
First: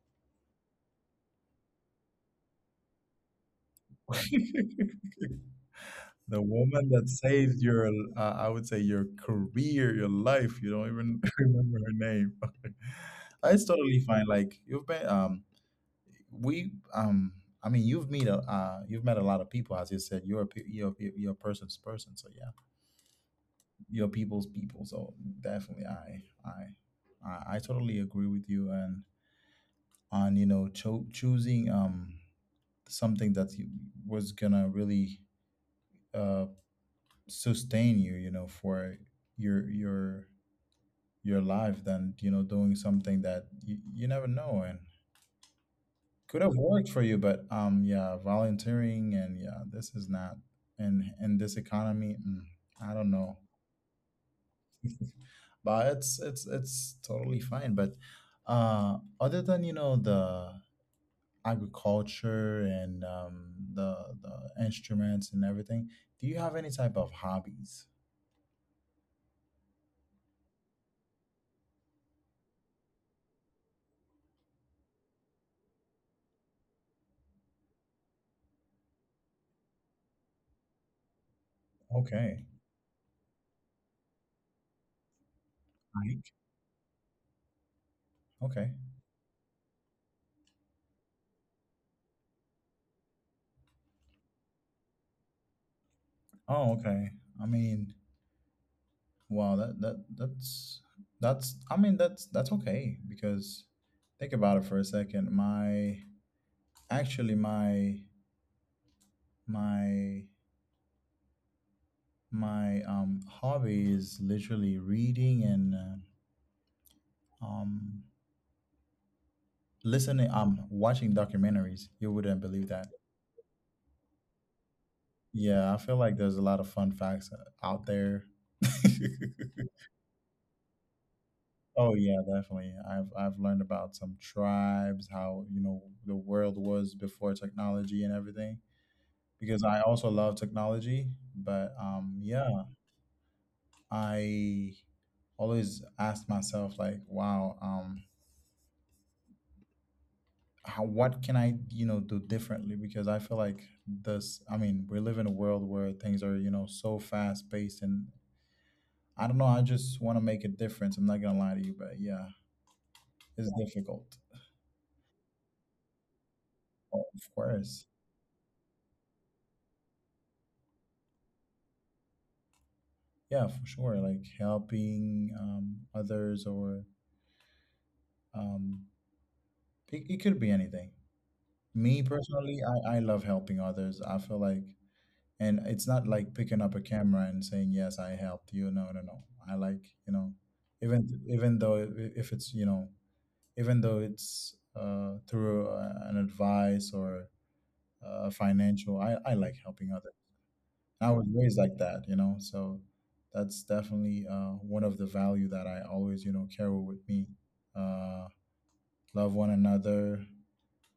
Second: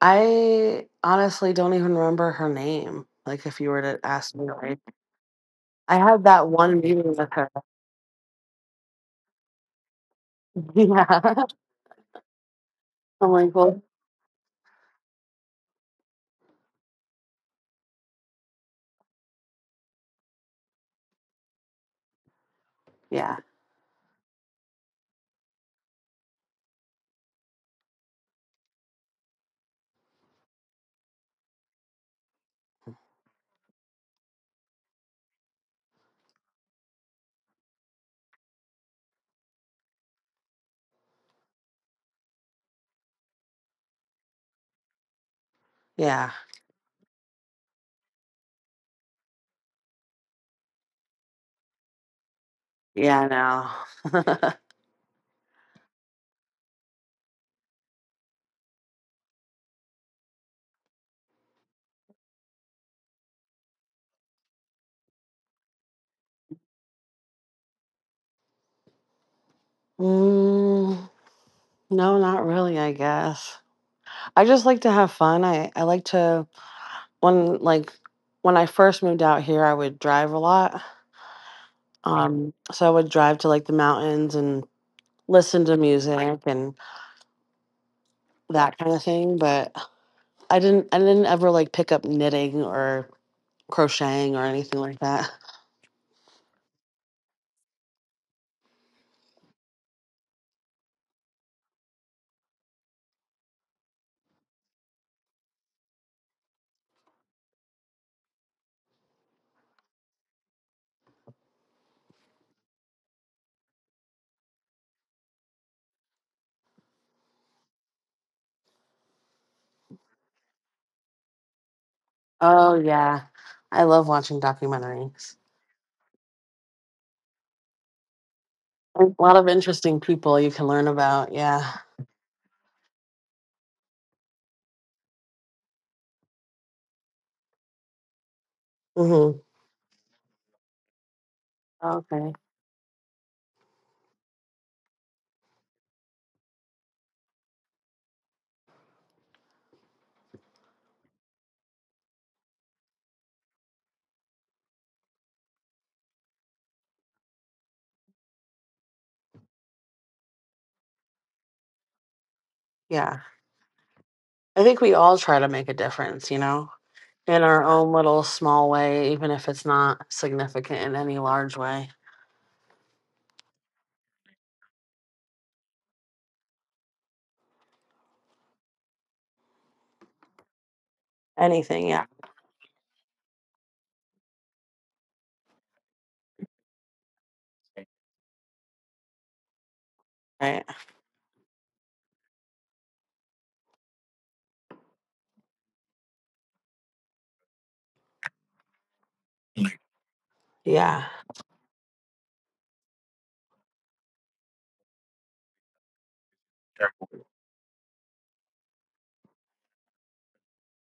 B: I honestly don't even remember her name. Like, if you were to ask me, like, I had
A: The
B: that one
A: woman that
B: meeting with her.
A: saved your, I would say your career, your life. You don't even
B: Yeah.
A: remember her name.
B: I'm like,
A: Okay. It's
B: well,
A: totally fine. Like you've been, we I mean you've met a lot of people. As you said, you're you're a person's person, so yeah,
B: yeah,
A: you're people's people. So definitely, I totally agree with you, and on you know choosing something that you, was gonna really uh sustain you you know for your your your life, than you know doing something that you never know
B: yeah,
A: could have worked for you. But yeah, volunteering and yeah, this is not in in this economy. I don't
B: yeah,
A: know.
B: no.
A: But it's it's totally fine. But other than you know the agriculture and the instruments and everything. Do you have any type of hobbies?
B: Mm, no, not really, I guess. I just like to have fun. I like to, when, like, when I first moved out here, I would drive a lot.
A: Okay.
B: So I would drive to like the mountains and listen to
A: Hike.
B: music and
A: Okay.
B: that kind of thing. But I didn't ever like pick up knitting or crocheting or anything like that.
A: Oh, okay. I mean, wow, that that that's I mean that's okay because think about it for a second. My actually, my my hobby is literally reading and um listening. I'm watching documentaries. You wouldn't believe
B: Oh
A: that.
B: yeah. I love watching documentaries.
A: Yeah, I feel like there's a lot of fun facts out there.
B: A lot of interesting people you can learn about, yeah.
A: Oh yeah, definitely. I've learned about some tribes, how, you know, the world was before technology and everything.
B: Mhm.
A: Because I also love technology, but
B: Okay.
A: yeah, I always ask myself like, wow, what can I, you know, do differently? Because I feel like I mean, we live in a world where things are, you know, so fast paced, and I don't know. I just want to make a difference. I'm not going to lie to you, but yeah,
B: Yeah.
A: it's difficult.
B: I think we all try to make a difference, you know,
A: Oh, of
B: in our
A: course.
B: own little small way, even if it's not significant in any large way.
A: Yeah, for sure. Like helping others or um, it could be anything.
B: Anything,
A: Me
B: yeah.
A: personally, I love helping others. I feel like and it's not like picking up a camera and saying yes I helped you no no no I like you know
B: Right.
A: even though if it's you know even though it's through an advice or financial I like helping others
B: Yeah.
A: I was raised like that you know so that's definitely one of the value that I always you know carry with me uh love one another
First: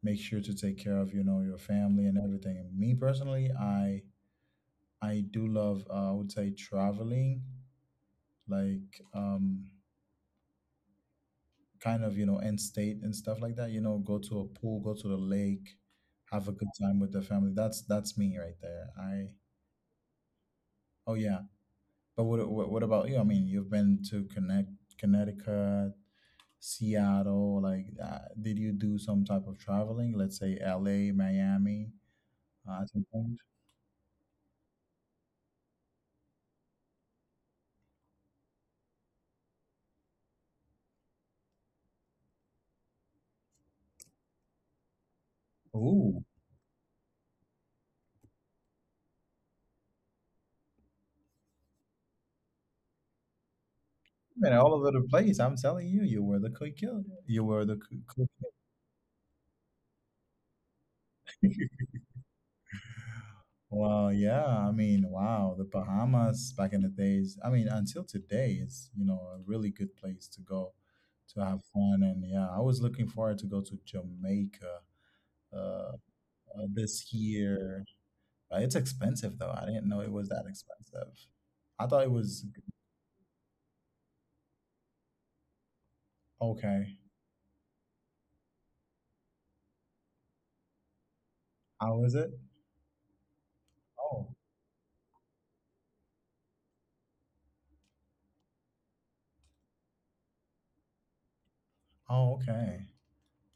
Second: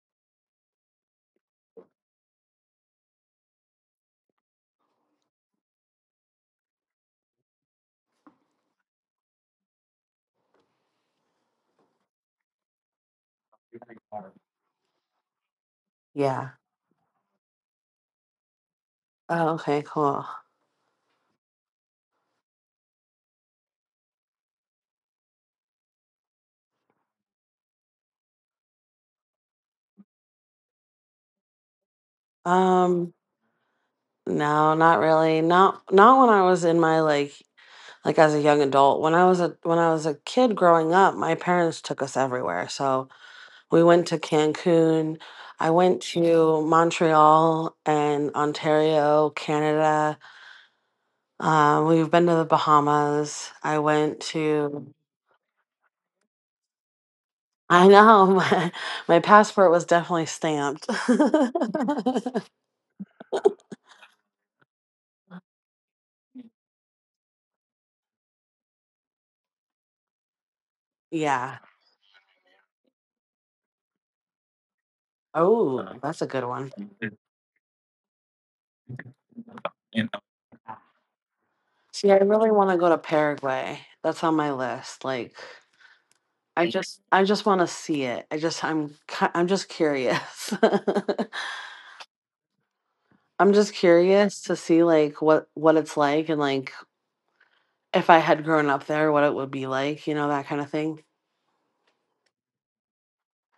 A: make sure to take care of you know your family and everything me personally I do love, I would say, traveling, like kind of, you know, end state and stuff like that. You know, go to a pool, go to the lake, have
B: Yeah.
A: a good time with the family. That's me right there. I
B: Oh, okay, cool.
A: oh yeah. But what about you? I mean, you've been to Connecticut, Seattle. Like, did you do some type of traveling? Let's say L.A., Miami. Uh, at some
B: Um,
A: point.
B: no, not really. Not when I was in my like. Like, as a young adult, when I was a kid growing up, my parents took us everywhere. So, we went to Cancun, I went
A: Ooh,
B: to Montreal and Ontario, Canada. We've been to the Bahamas. I went
A: man, all over
B: to.
A: the place. I'm telling you, you were the cook killer. You were the
B: I know,
A: cook.
B: my passport was definitely stamped.
A: Well, yeah. I mean, wow, the Bahamas back in the days. I mean, until today is, you know, a really good place to go to
B: Yeah.
A: have fun. And yeah, I was looking forward to go to Jamaica uh,
B: Oh,
A: uh,
B: that's a good one.
A: this year. It's expensive though. I didn't know it was that expensive. I thought
B: See,
A: it
B: I
A: was
B: really want to go to Paraguay. That's on my list. Like,
A: okay.
B: I just want to see it. I'm just curious.
A: How is it?
B: I'm just
A: Oh,
B: curious to see like what it's like, and like if I had grown up there what it would be like, you know, that kind of thing.
A: oh, okay.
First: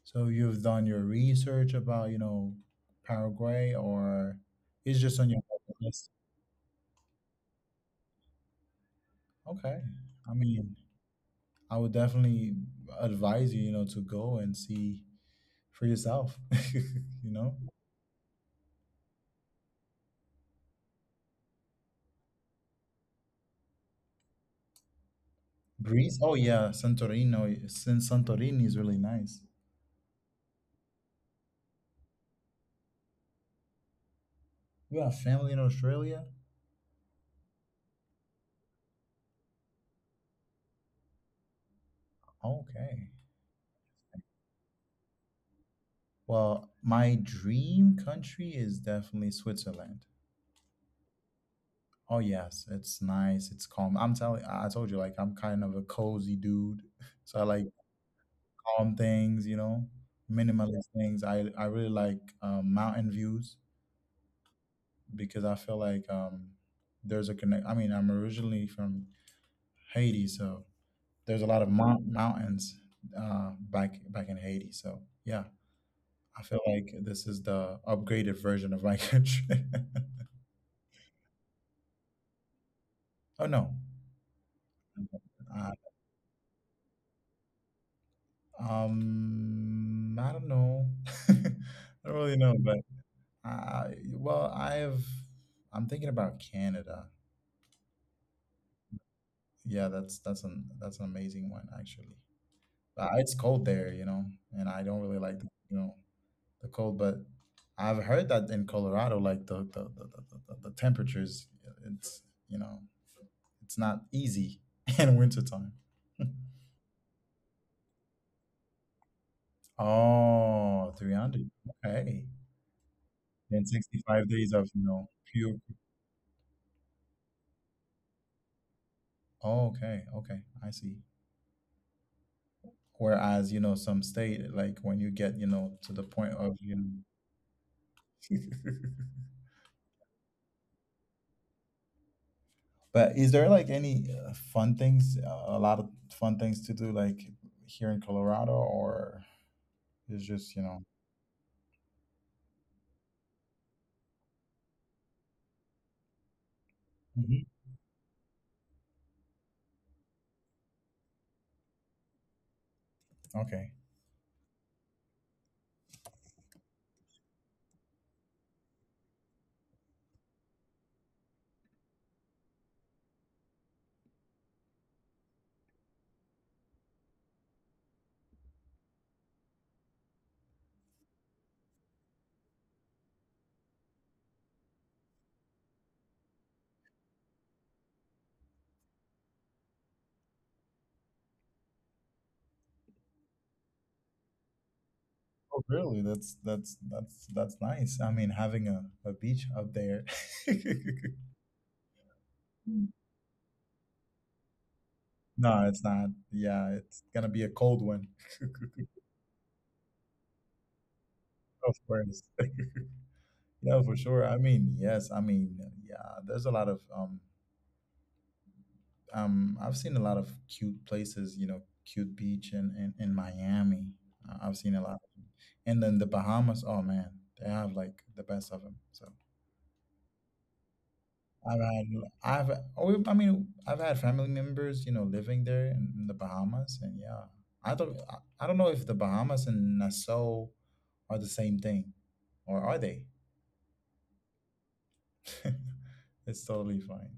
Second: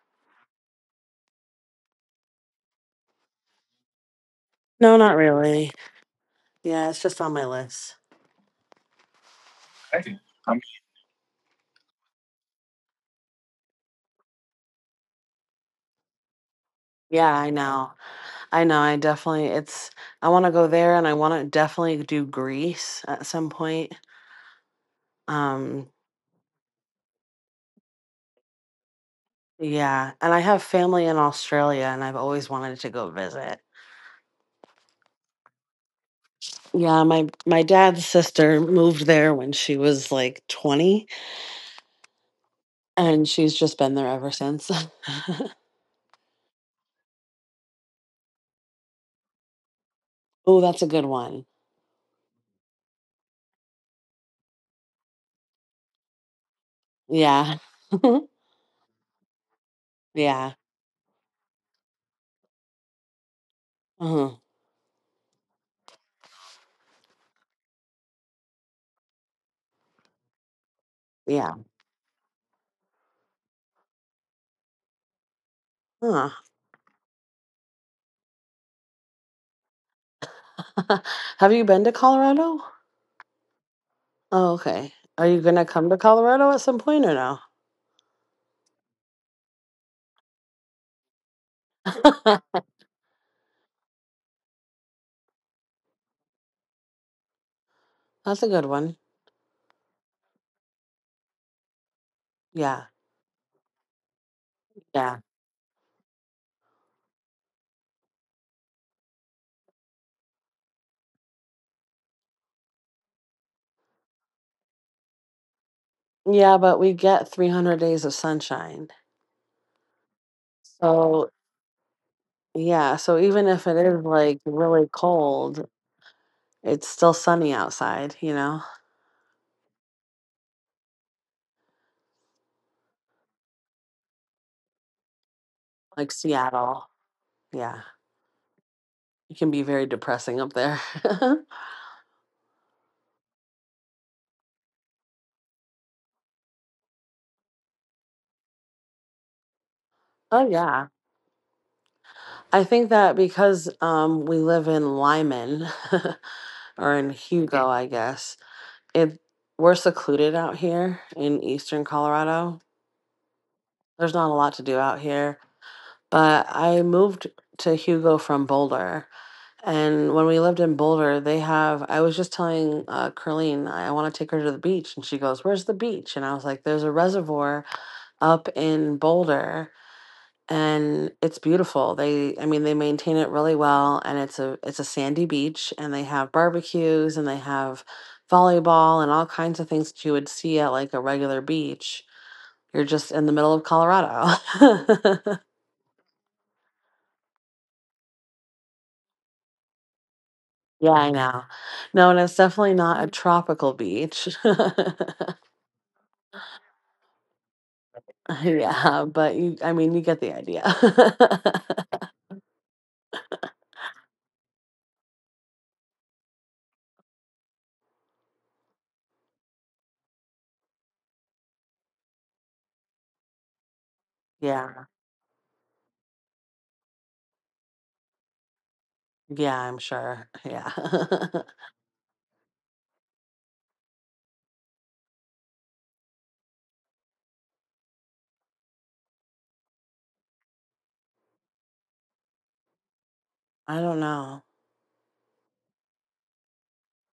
A: So you've done your research about, you know, Paraguay, or
B: No,
A: it's
B: not
A: just on your
B: really.
A: list?
B: Yeah, it's just on my list.
A: Okay.
B: Hey.
A: I mean, I would definitely advise you, you know, to go and see for yourself,
B: Yeah,
A: you
B: I
A: know?
B: know. I know. I definitely it's I want to go there and I want to definitely do Greece at some point. Um
A: Greece? Oh yeah, Santorino. Since Santorini is really nice.
B: yeah, and I have family in Australia and I've always wanted to go visit.
A: You have family in Australia?
B: Yeah, my dad's sister moved there when she was like 20,
A: Okay.
B: and she's just been there ever since.
A: Well, my dream country is definitely Switzerland.
B: Oh, that's a good one.
A: Oh yes, it's nice, it's calm. I'm telling I told you, like, I'm kind of a cozy dude. So I
B: Yeah.
A: like calm things, you know,
B: Yeah.
A: minimalist things. I really like mountain views
B: Uh-huh.
A: because I feel like there's a connect I mean, I'm originally from Haiti, so there's a
B: Yeah.
A: lot of mountains back in Haiti. So, yeah,
B: Huh.
A: I feel like this is the upgraded version of my country.
B: Have you been to Colorado?
A: Oh no.
B: Oh, okay. Are you gonna come to Colorado at some point or no?
A: I don't know. I don't really know, but I well, I'm thinking about Canada.
B: That's a good one.
A: Yeah, that's that's an amazing one actually.
B: Yeah.
A: It's cold there, you know, and I don't really
B: Yeah.
A: like the, you know the cold, but I've heard that in Colorado, like the temperatures, it's you know it's not easy in wintertime.
B: Yeah, but we get 300 days of sunshine.
A: Oh,
B: So,
A: 300. Okay.
B: yeah, so even if
A: Then
B: it is
A: 65
B: like
A: days of,
B: really
A: you know, pure
B: cold, it's still sunny outside, you know?
A: Oh, okay, okay, I see. Whereas, you know, some state, like when you get, you know, to the
B: Like
A: point of, you
B: Seattle.
A: know,
B: Yeah. It can be very depressing up there.
A: but is there like any a lot of fun things to do like here in Colorado, or it's
B: Oh,
A: just, you know,
B: yeah. I think that because, we live in Lyman, or in
A: mhm.
B: Hugo, I guess, it we're secluded out here in Eastern Colorado.
A: Okay.
B: There's not a lot to do out here, but I moved to Hugo from Boulder. And when we lived in Boulder, they have I was just telling, Curleen, I want to take her to the beach, and she goes, "Where's the beach?" And I was like, "There's a reservoir up in Boulder and it's beautiful. They I mean they maintain it really well, and it's a sandy beach and they have barbecues and they have volleyball and all kinds of things that you would see at like a regular beach. You're just in the middle of Colorado."
A: Oh, really? That's that's nice. I mean, having a beach up there.
B: Yeah, I know. No, and it's definitely not a tropical beach.
A: No, it's not. Yeah, it's gonna be a cold one.
B: Yeah, but you I mean you get the idea.
A: Of course. No, for sure. I mean, yes. I mean, yeah. There's a lot of I've seen a lot of cute places. You know, cute beach in in Miami. I've seen a
B: Yeah.
A: lot, and then the Bahamas. Oh man, they have like the best of them. So
B: Yeah, I'm sure. Yeah.
A: I've had I've oh, I mean I've had family members you know living there in the Bahamas, and yeah. I don't know if the Bahamas and Nassau are the same thing, or are they?
B: I don't know.
A: It's totally fine.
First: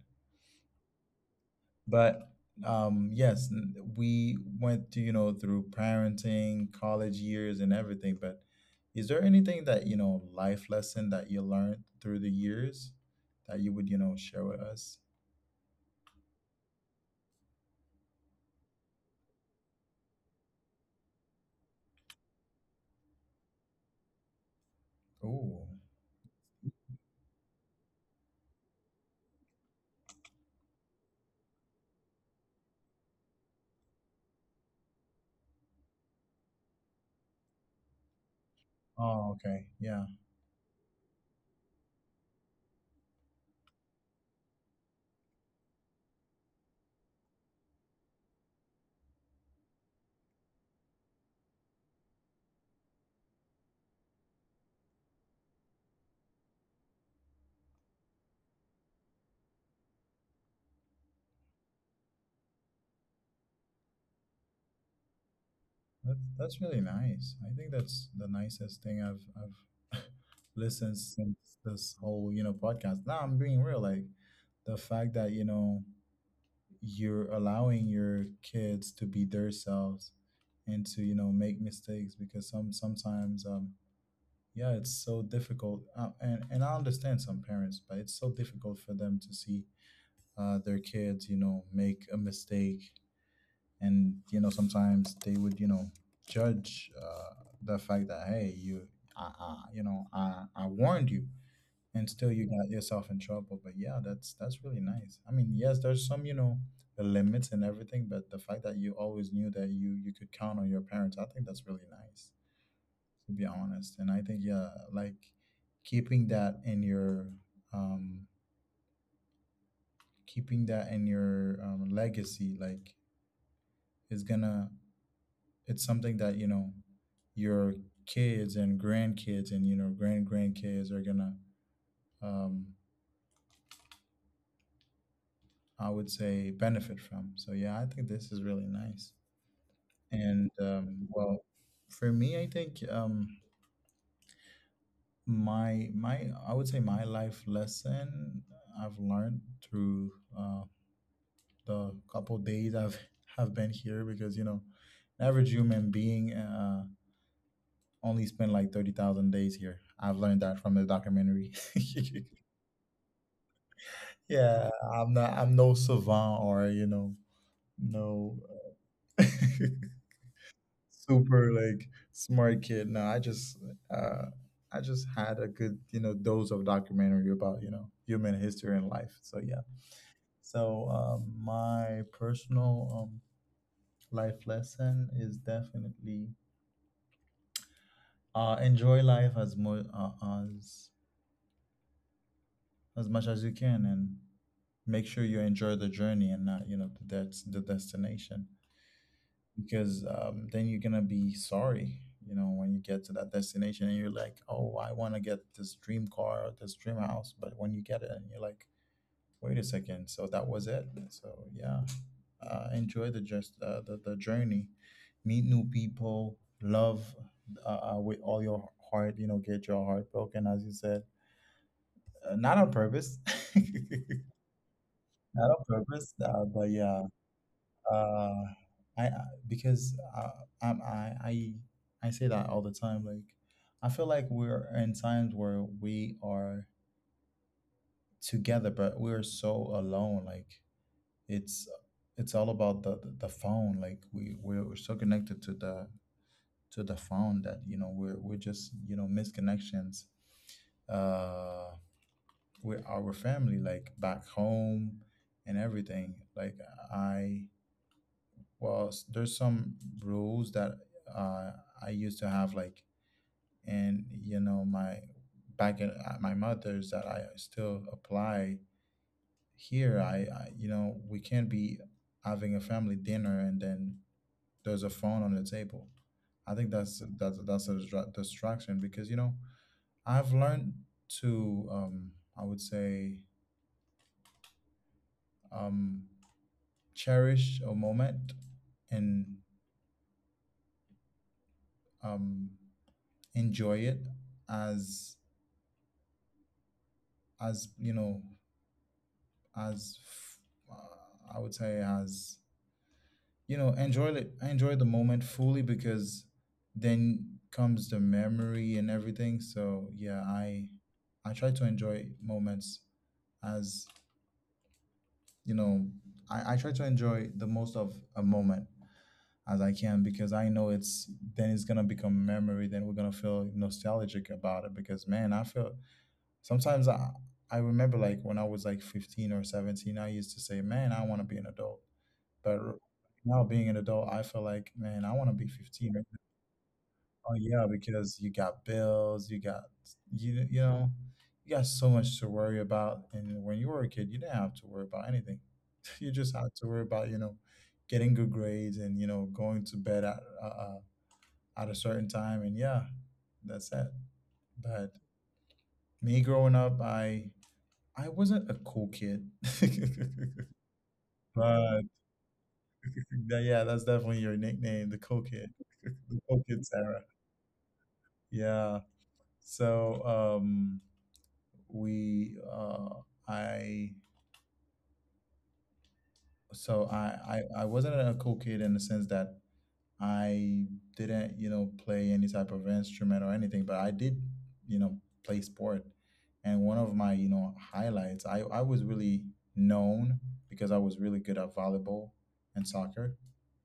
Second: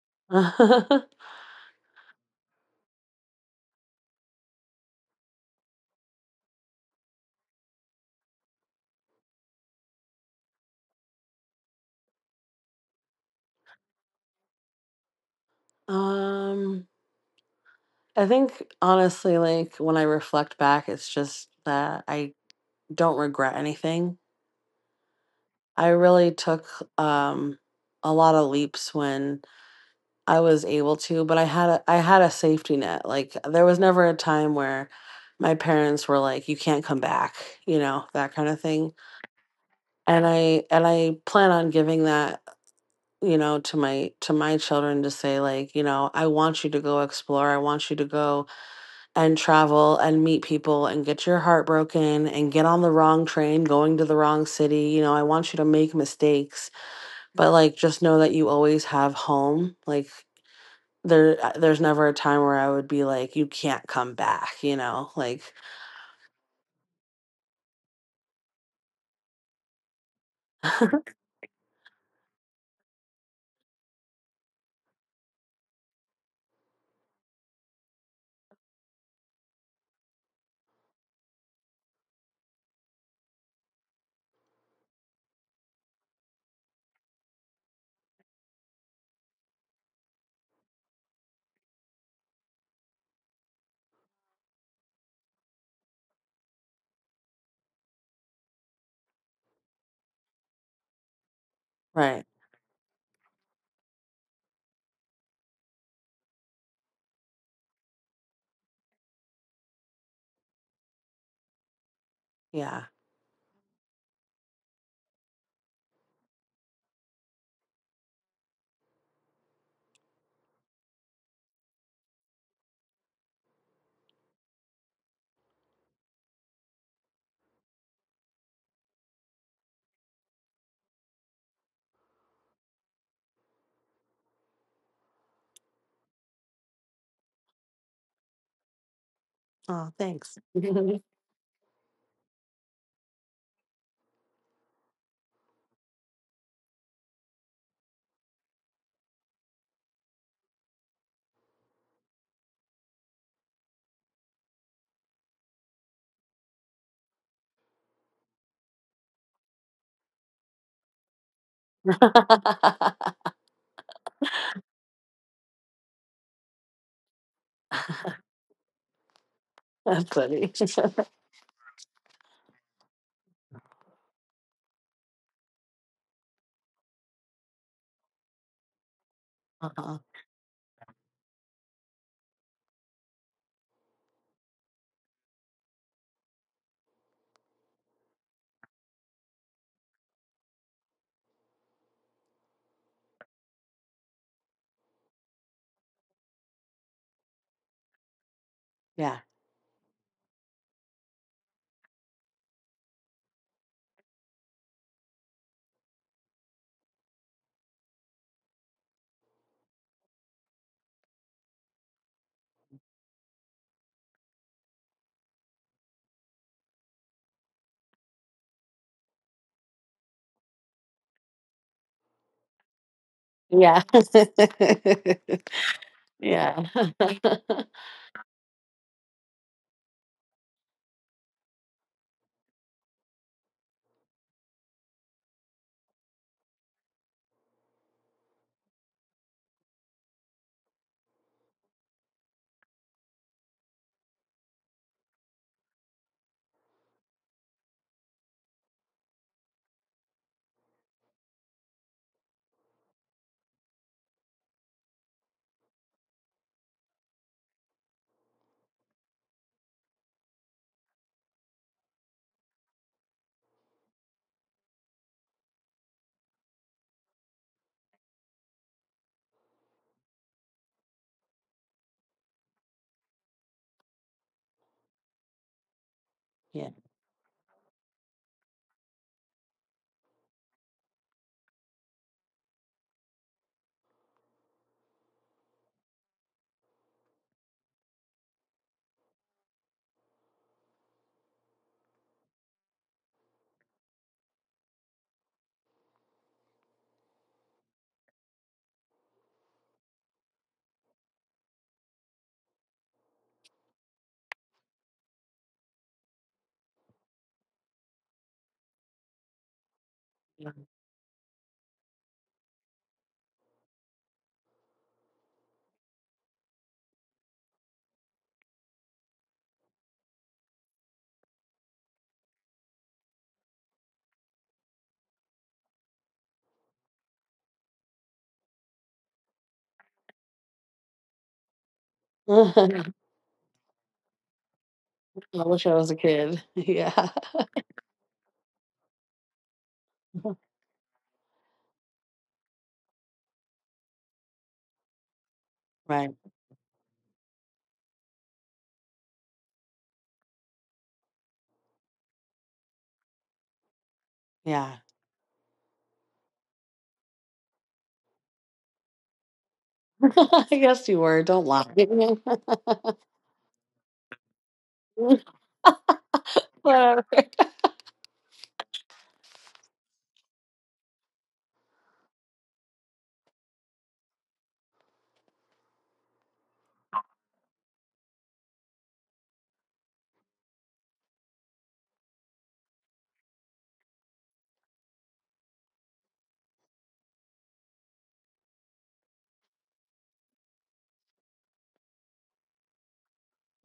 A: But yes, we went to, you know, through parenting, college years, and everything. But is there anything that, you know, life lesson that you learned through the years that you would, you know, share with us?
B: um I think honestly, like when I reflect back, it's just that I don't regret anything.
A: Ooh.
B: I really took um a lot of leaps when I was able to, but I had a safety net. Like there was never a time where my parents were like, "You can't come back," you know, that kind of thing.
A: Oh, okay. Yeah.
B: And I plan on giving that, you know, to my children, to say like, you know, I want you to go explore, I want you to go and travel and meet people and get your heart broken and get on the wrong train going to the wrong city. You know, I want you to make mistakes, but like just know that you always have home. Like there's never a time where I would be like, "You can't come back," you know? Like
A: That's really nice. I think that's the nicest thing I've listened since this whole, you know, podcast. Now I'm being real, like the fact that, you know, you're allowing your kids to be their selves and to make mistakes because sometimes yeah, it's so difficult, and I understand some parents, but it's so difficult for them to see their kids, make a mistake. And sometimes they would judge the fact that, hey, you, I warned you, and
B: right.
A: still you got yourself in trouble. But yeah, that's really nice. I mean, yes, there's some, you know, the limits and everything, but the fact that you always knew that you could count on your parents, I think that's really nice,
B: Yeah.
A: to be honest. And I think, yeah, like keeping that in your um keeping that in your legacy, like, is gonna, it's something that, you know, your kids and grandkids and grandkids are gonna um I would say, benefit from. So yeah, I think this is really nice.
B: Oh, thanks.
A: And
B: That's
A: well, for me, I think, my I would say my life lesson I've learned through uh, the couple days I've have been here, because you know, an average human being only spend like 30,000 days here. I've learned that from the documentary. Yeah, I'm no savant, or you know, no.
B: funny.
A: Super like smart kid. No, uh I just had a good, you know, dose of documentary about, you know, human history and life. So yeah.
B: Uh-huh.
A: So my personal life lesson is definitely, enjoy life as much, as as much as you can, and make sure you enjoy the journey and not, you know, the the destination.
B: Yeah.
A: Because then you're gonna be sorry, you know, when you get to that destination and you're like, oh, I want to get this dream car or this dream house, but when you get it, and you're like, wait a second, so that was it. So yeah, enjoy the journey. Meet new people, love with all your heart, you know, get your heart broken, as you said, not on purpose, not
B: Yeah.
A: on purpose,
B: Yeah.
A: but yeah. Uh, I- because I, I'm- I say that all the time. Like, I feel like we're in times where we are together, but we're so alone. Like, it's it's all about the phone. Like, we're so connected to the, to the phone, that you know, we're just, you know, misconnections. Uh, with our family, like, back home and everything. Like, I. Well, there's some rules that, uh, I used to have, like, and you know, my back in at my mother's, that I still apply here. I, you know, we can't be having a family dinner and then there's a phone on the table. I
B: Yeah.
A: think that's a distraction, because you know, I've learned to, I would say, um, cherish a moment and, um, enjoy it as as you know, as f- I would say, as you know, enjoy it, enjoy the moment fully, because then comes the memory and everything. So yeah, I try to enjoy moments as, you know, I try to enjoy the most of a moment as I can, because I know it's, then it's gonna become memory, then we're gonna feel nostalgic about it, because man, I feel, sometimes I, remember like when I was like 15 or 17, I used to say, "Man, I want to be an adult." But
B: I
A: now being an adult, I feel like, "Man, I want to be
B: wish I was a
A: 15 right now."
B: kid. Yeah.
A: Oh yeah, because you got bills, you got, you know, you got so much to worry about. And when you were a kid, you didn't have to worry about anything. You
B: Right.
A: just had to worry about, you know, getting good grades and, you know, going to bed at a certain time, and yeah, that's it.
B: Yeah.
A: But me growing up, I wasn't a cool kid.
B: Yes, you were. Don't lie.
A: But yeah, that's definitely your nickname, the cool kid. The cool kid Sarah.
B: Whatever.
A: Yeah. So we I so I wasn't a cool kid in the sense that I didn't, you know, play any type of instrument or anything, but I did, you know, play sport. And one of my, you know, highlights, I was really known because I was really good at volleyball and soccer.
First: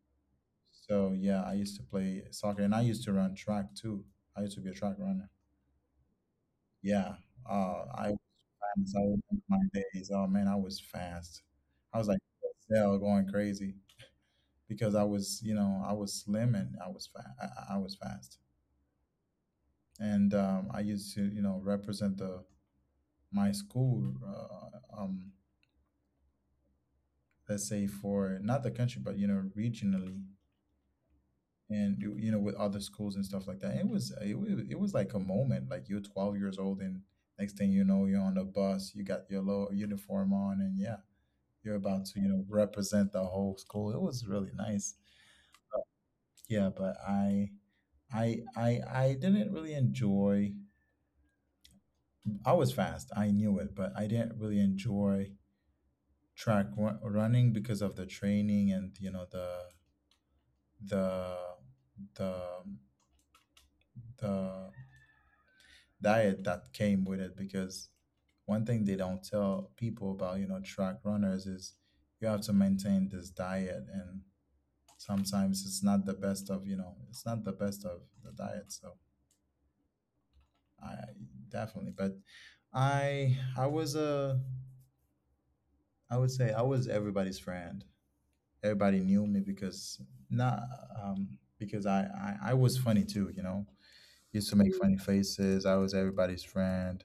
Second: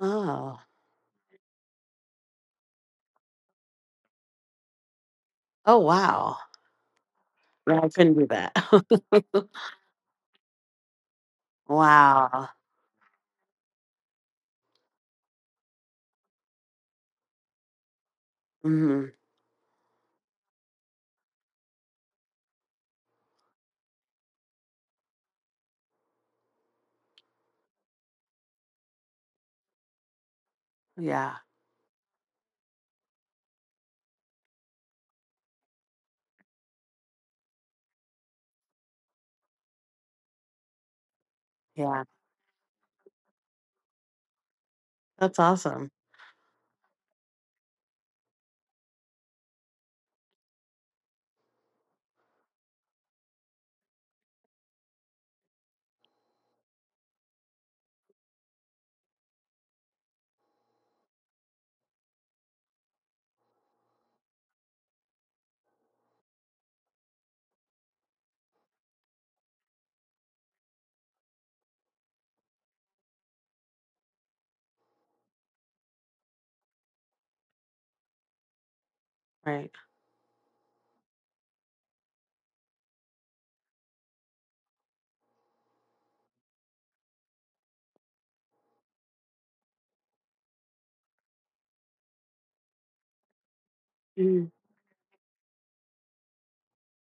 B: Oh.
A: So yeah, I used to play soccer and I used to run track too. I used to be a track runner.
B: Oh, wow.
A: Yeah.
B: No, I
A: I
B: couldn't do
A: was, I remember
B: that.
A: my days. Oh man, I was fast. I was like
B: Wow.
A: hell going crazy, because I was, you know, I was slim and I was fast. I was fast,
B: Hmm.
A: and I used to, you know, represent the my school. Let's say for not the country, but you know, regionally.
B: Yeah,
A: And you know, with other schools and stuff like that. It was, it was like a moment. Like, you're 12 years old, and next thing you know, you're on the bus. You got your little uniform on, and yeah, you're about
B: yeah.
A: to, you know, represent the whole school. It was really nice.
B: That's awesome.
A: Yeah, but I. I didn't really enjoy. I was fast, I knew it, but I didn't really enjoy running, because of the training and, you know, the the the diet that came with it, because one thing they don't tell people about, you know, track runners, is you have to maintain this diet, and sometimes it's not the best of, you know, it's not the best of the diet. So
B: Right.
A: I definitely, but I was a, I would say I was everybody's friend. Everybody knew me because, not, because I was funny too, you know,
B: Mm-hmm.
A: used to make funny faces. I was everybody's friend.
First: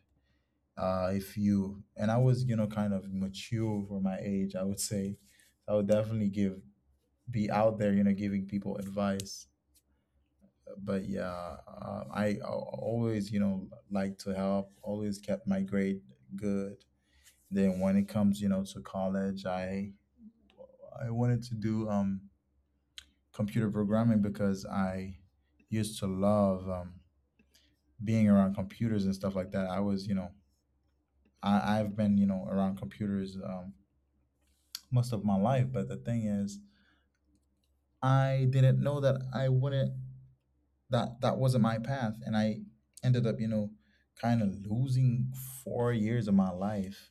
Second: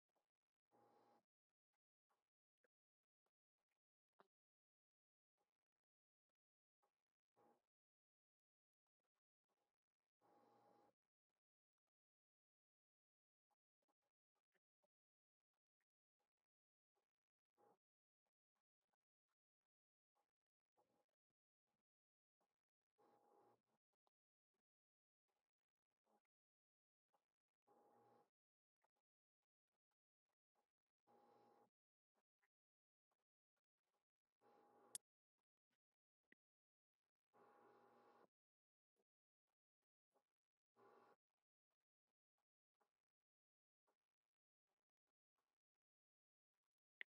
A: If you, and I was, you know, kind of mature for my age, I would say. I would definitely give, be out there, you know, giving people advice. But yeah, I always, you know, like to help, always kept my grade good. Then when it comes, you know, to college, I wanted to do, computer programming, because I used to love, being around computers and stuff like that. I was, you know, I've been, you know, around computers, most of my life. But the thing is, I didn't know that I wouldn't that that wasn't my path, and I ended up, you know, kind of losing 4 years of my life,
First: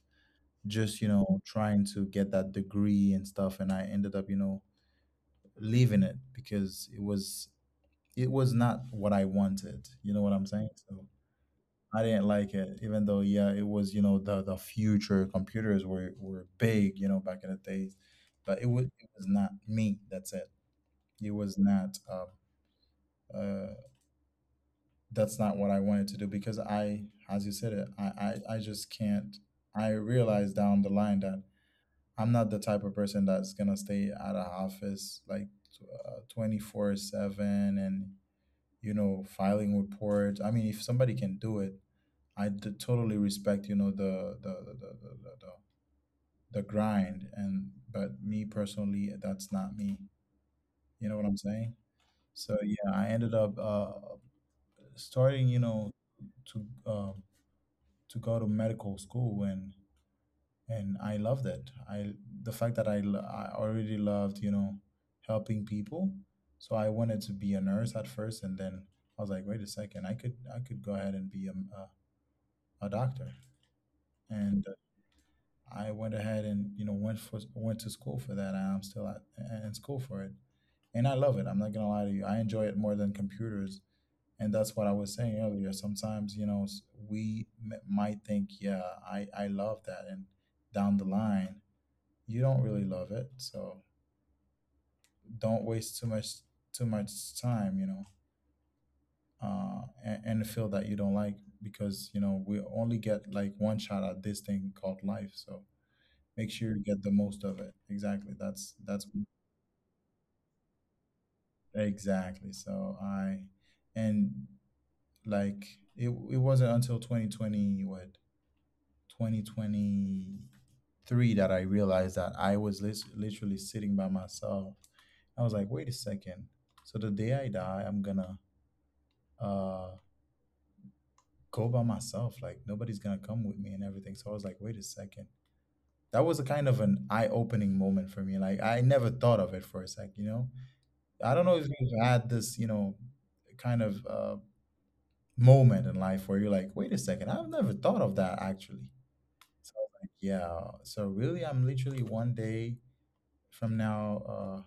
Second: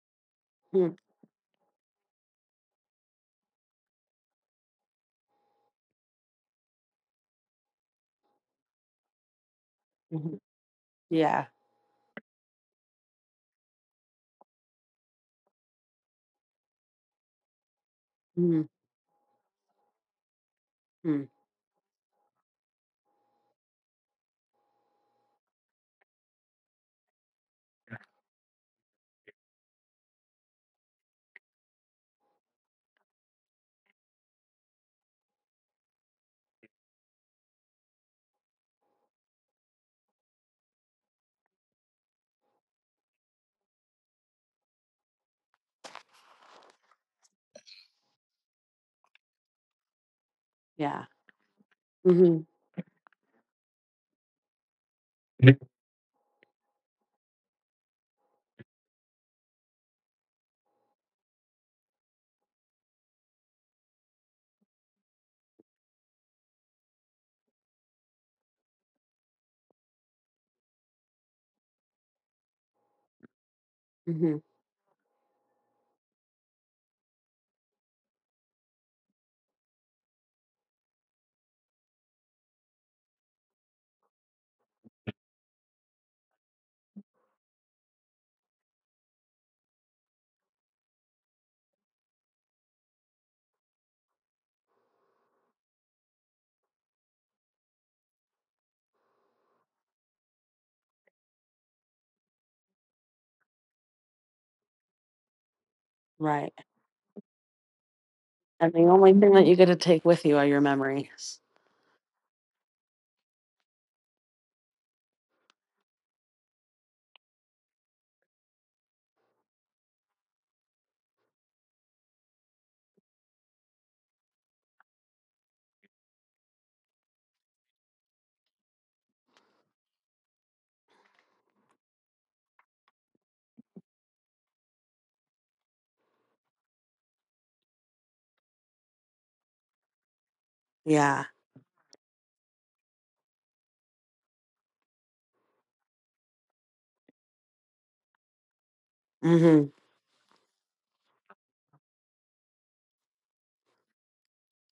A: just you know, trying to get that degree and stuff. And I ended up, you know, leaving it, because it was, it was not what I wanted. You know what I'm saying? So
B: Yeah.
A: I didn't like it, even though yeah, it was, you know, the, future, computers were big, you know, back in the days, but
B: Mm-hmm.
A: it was, it was not me. That's it. It was not, uh, that's not what I wanted to do, because I, as you said it, I just can't, I realized down the line that I'm not the type of person that's gonna stay at an office like 24/7, and you know, filing reports. I mean, if somebody can do it, totally respect, you know, the grind, and but me personally, that's not me.
B: Yeah.
A: You know what I'm saying?
B: Hmm.
A: So yeah, I ended up, starting, you know, to, to go to medical school, and I loved it. I, the fact that I already loved, you know, helping people, so I wanted to be a nurse at first, and then I was like, wait a second, I could, go ahead and be a, a, a doctor,
B: Hmm.
A: and I went ahead and, you know, went to school for that, and in school for it, and I love it. I'm not gonna lie to you, I enjoy it more than computers. And that's what I was saying earlier, sometimes you know, might think, yeah, I love that, and down the line, you don't really love it. So don't waste too much, too much time, you know, and feel that you don't like, because you know, we only get like one shot at this thing called life, so
B: Right.
A: make sure you get the most of it. Exactly.
B: And
A: that's
B: the
A: that's
B: only thing that you get to take with you are your memories.
A: exactly. So I, and, like, it wasn't until 2020, what, 2023, that I realized that I was literally sitting by myself. I was like, wait a second. So the day I die, I'm gonna, uh, go by myself. Like, nobody's gonna come with me and everything. So I was like, wait a second. That was a kind of an eye-opening moment for me. Like, I never thought of it for a sec.
B: Yeah.
A: I don't know if you've had this, kind of uh, moment in life where you're like, wait a second, I've never thought of that actually.
B: Hmm.
A: So I was like, yeah. So really, I'm literally 1 day from now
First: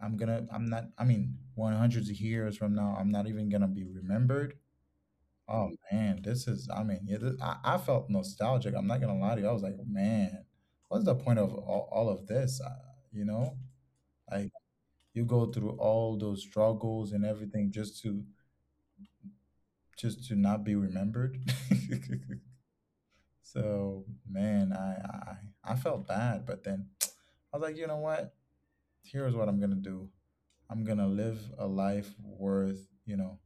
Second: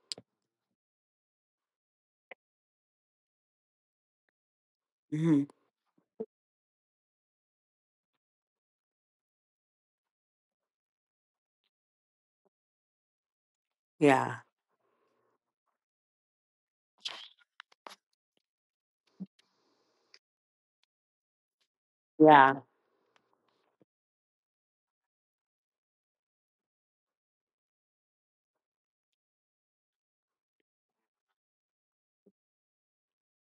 A: I'm gonna I'm not I mean 100 years from now I'm not even gonna be remembered.
B: Hmm.
A: Oh man, this is I mean yeah, I felt nostalgic, I'm not gonna lie to you. I was like, man, what's the point of all of this you know
B: Yeah.
A: like you go through all those struggles and everything just to not be remembered.
B: Yeah.
A: So man, I felt bad, but then I was like, you know what, here's what I'm gonna do. I'm gonna live a life worth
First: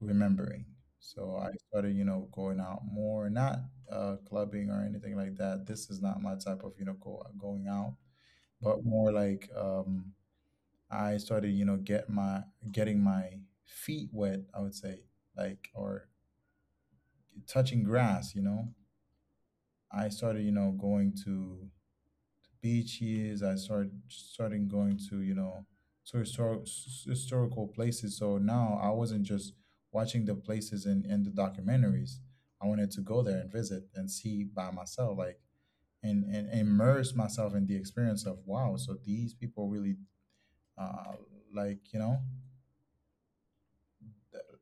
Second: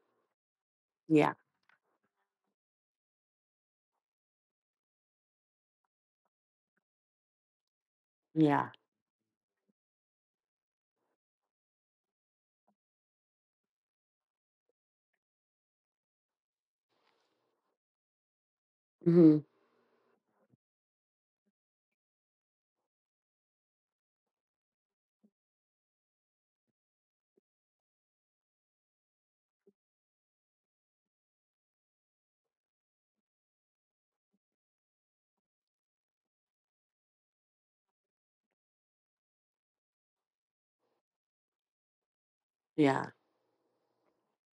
A: remembering.
B: Yeah.
A: So I started, you know, going out more, not clubbing or anything like that. This is not my type of, you know, going out,
B: Yeah.
A: but more like I started, you know, getting my feet wet, I would say, like, or touching grass. You know,
B: Hmm.
A: I started, you know, going to beach years, I started starting going to, you know, to historical places. So now I wasn't just watching the places in the documentaries. I wanted to go there and visit and see by myself, like, and immerse myself in the experience of wow. So these people really uh, like you know
B: Yeah.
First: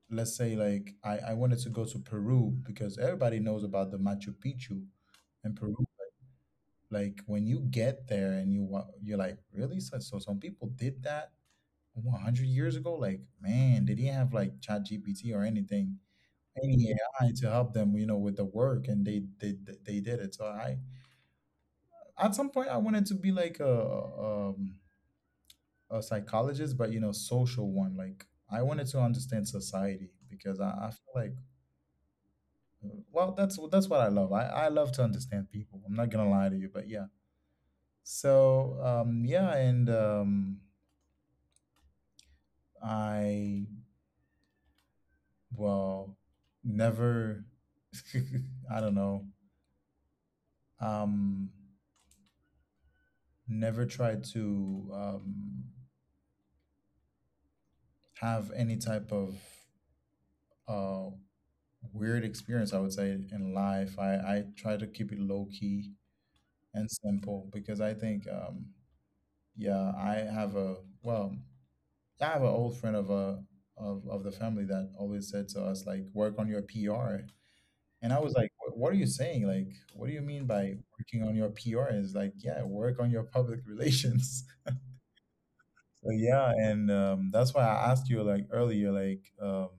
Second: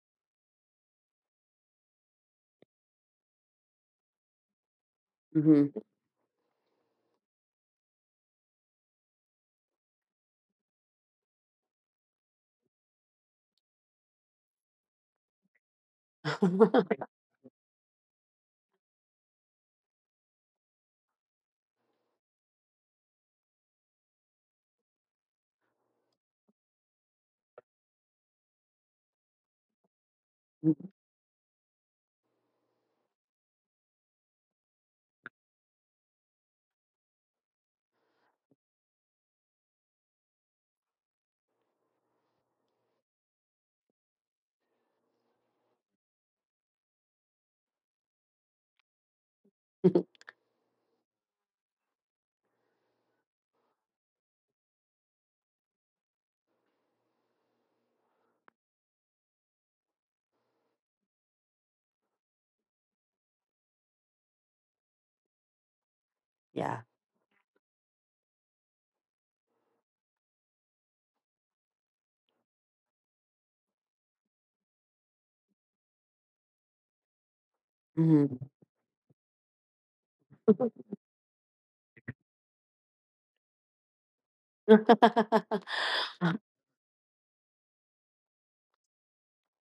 A: let's say, like, I wanted to go to Peru because everybody knows about the Machu Picchu in Peru.
B: Hmm.
A: Like when you get there and you're like, really? So some people did that 100 years ago. Like, man, they didn't have like ChatGPT or anything, any AI to help them, you know, with the work, and they did it. So I at some point I wanted to be like a psychologist, but, you know, social one. Like, I wanted to understand society because I feel like well, that's what I love. I love to understand people, I'm not gonna lie to you. But yeah. So yeah. And I, well, never I don't know. Um Never tried to have any type of uh weird experience, I would say, in life. I try to keep it low key
B: Yeah.
A: and simple because I think yeah, I have a, well, I have an old friend of of the family that always said to us, like, work on your PR. And I was
B: Hmm.
A: like, What are you saying? Like, what do you mean by working on your PR?" Is like, yeah, work on your public relations. So yeah. And that's why I asked you, like, earlier, like,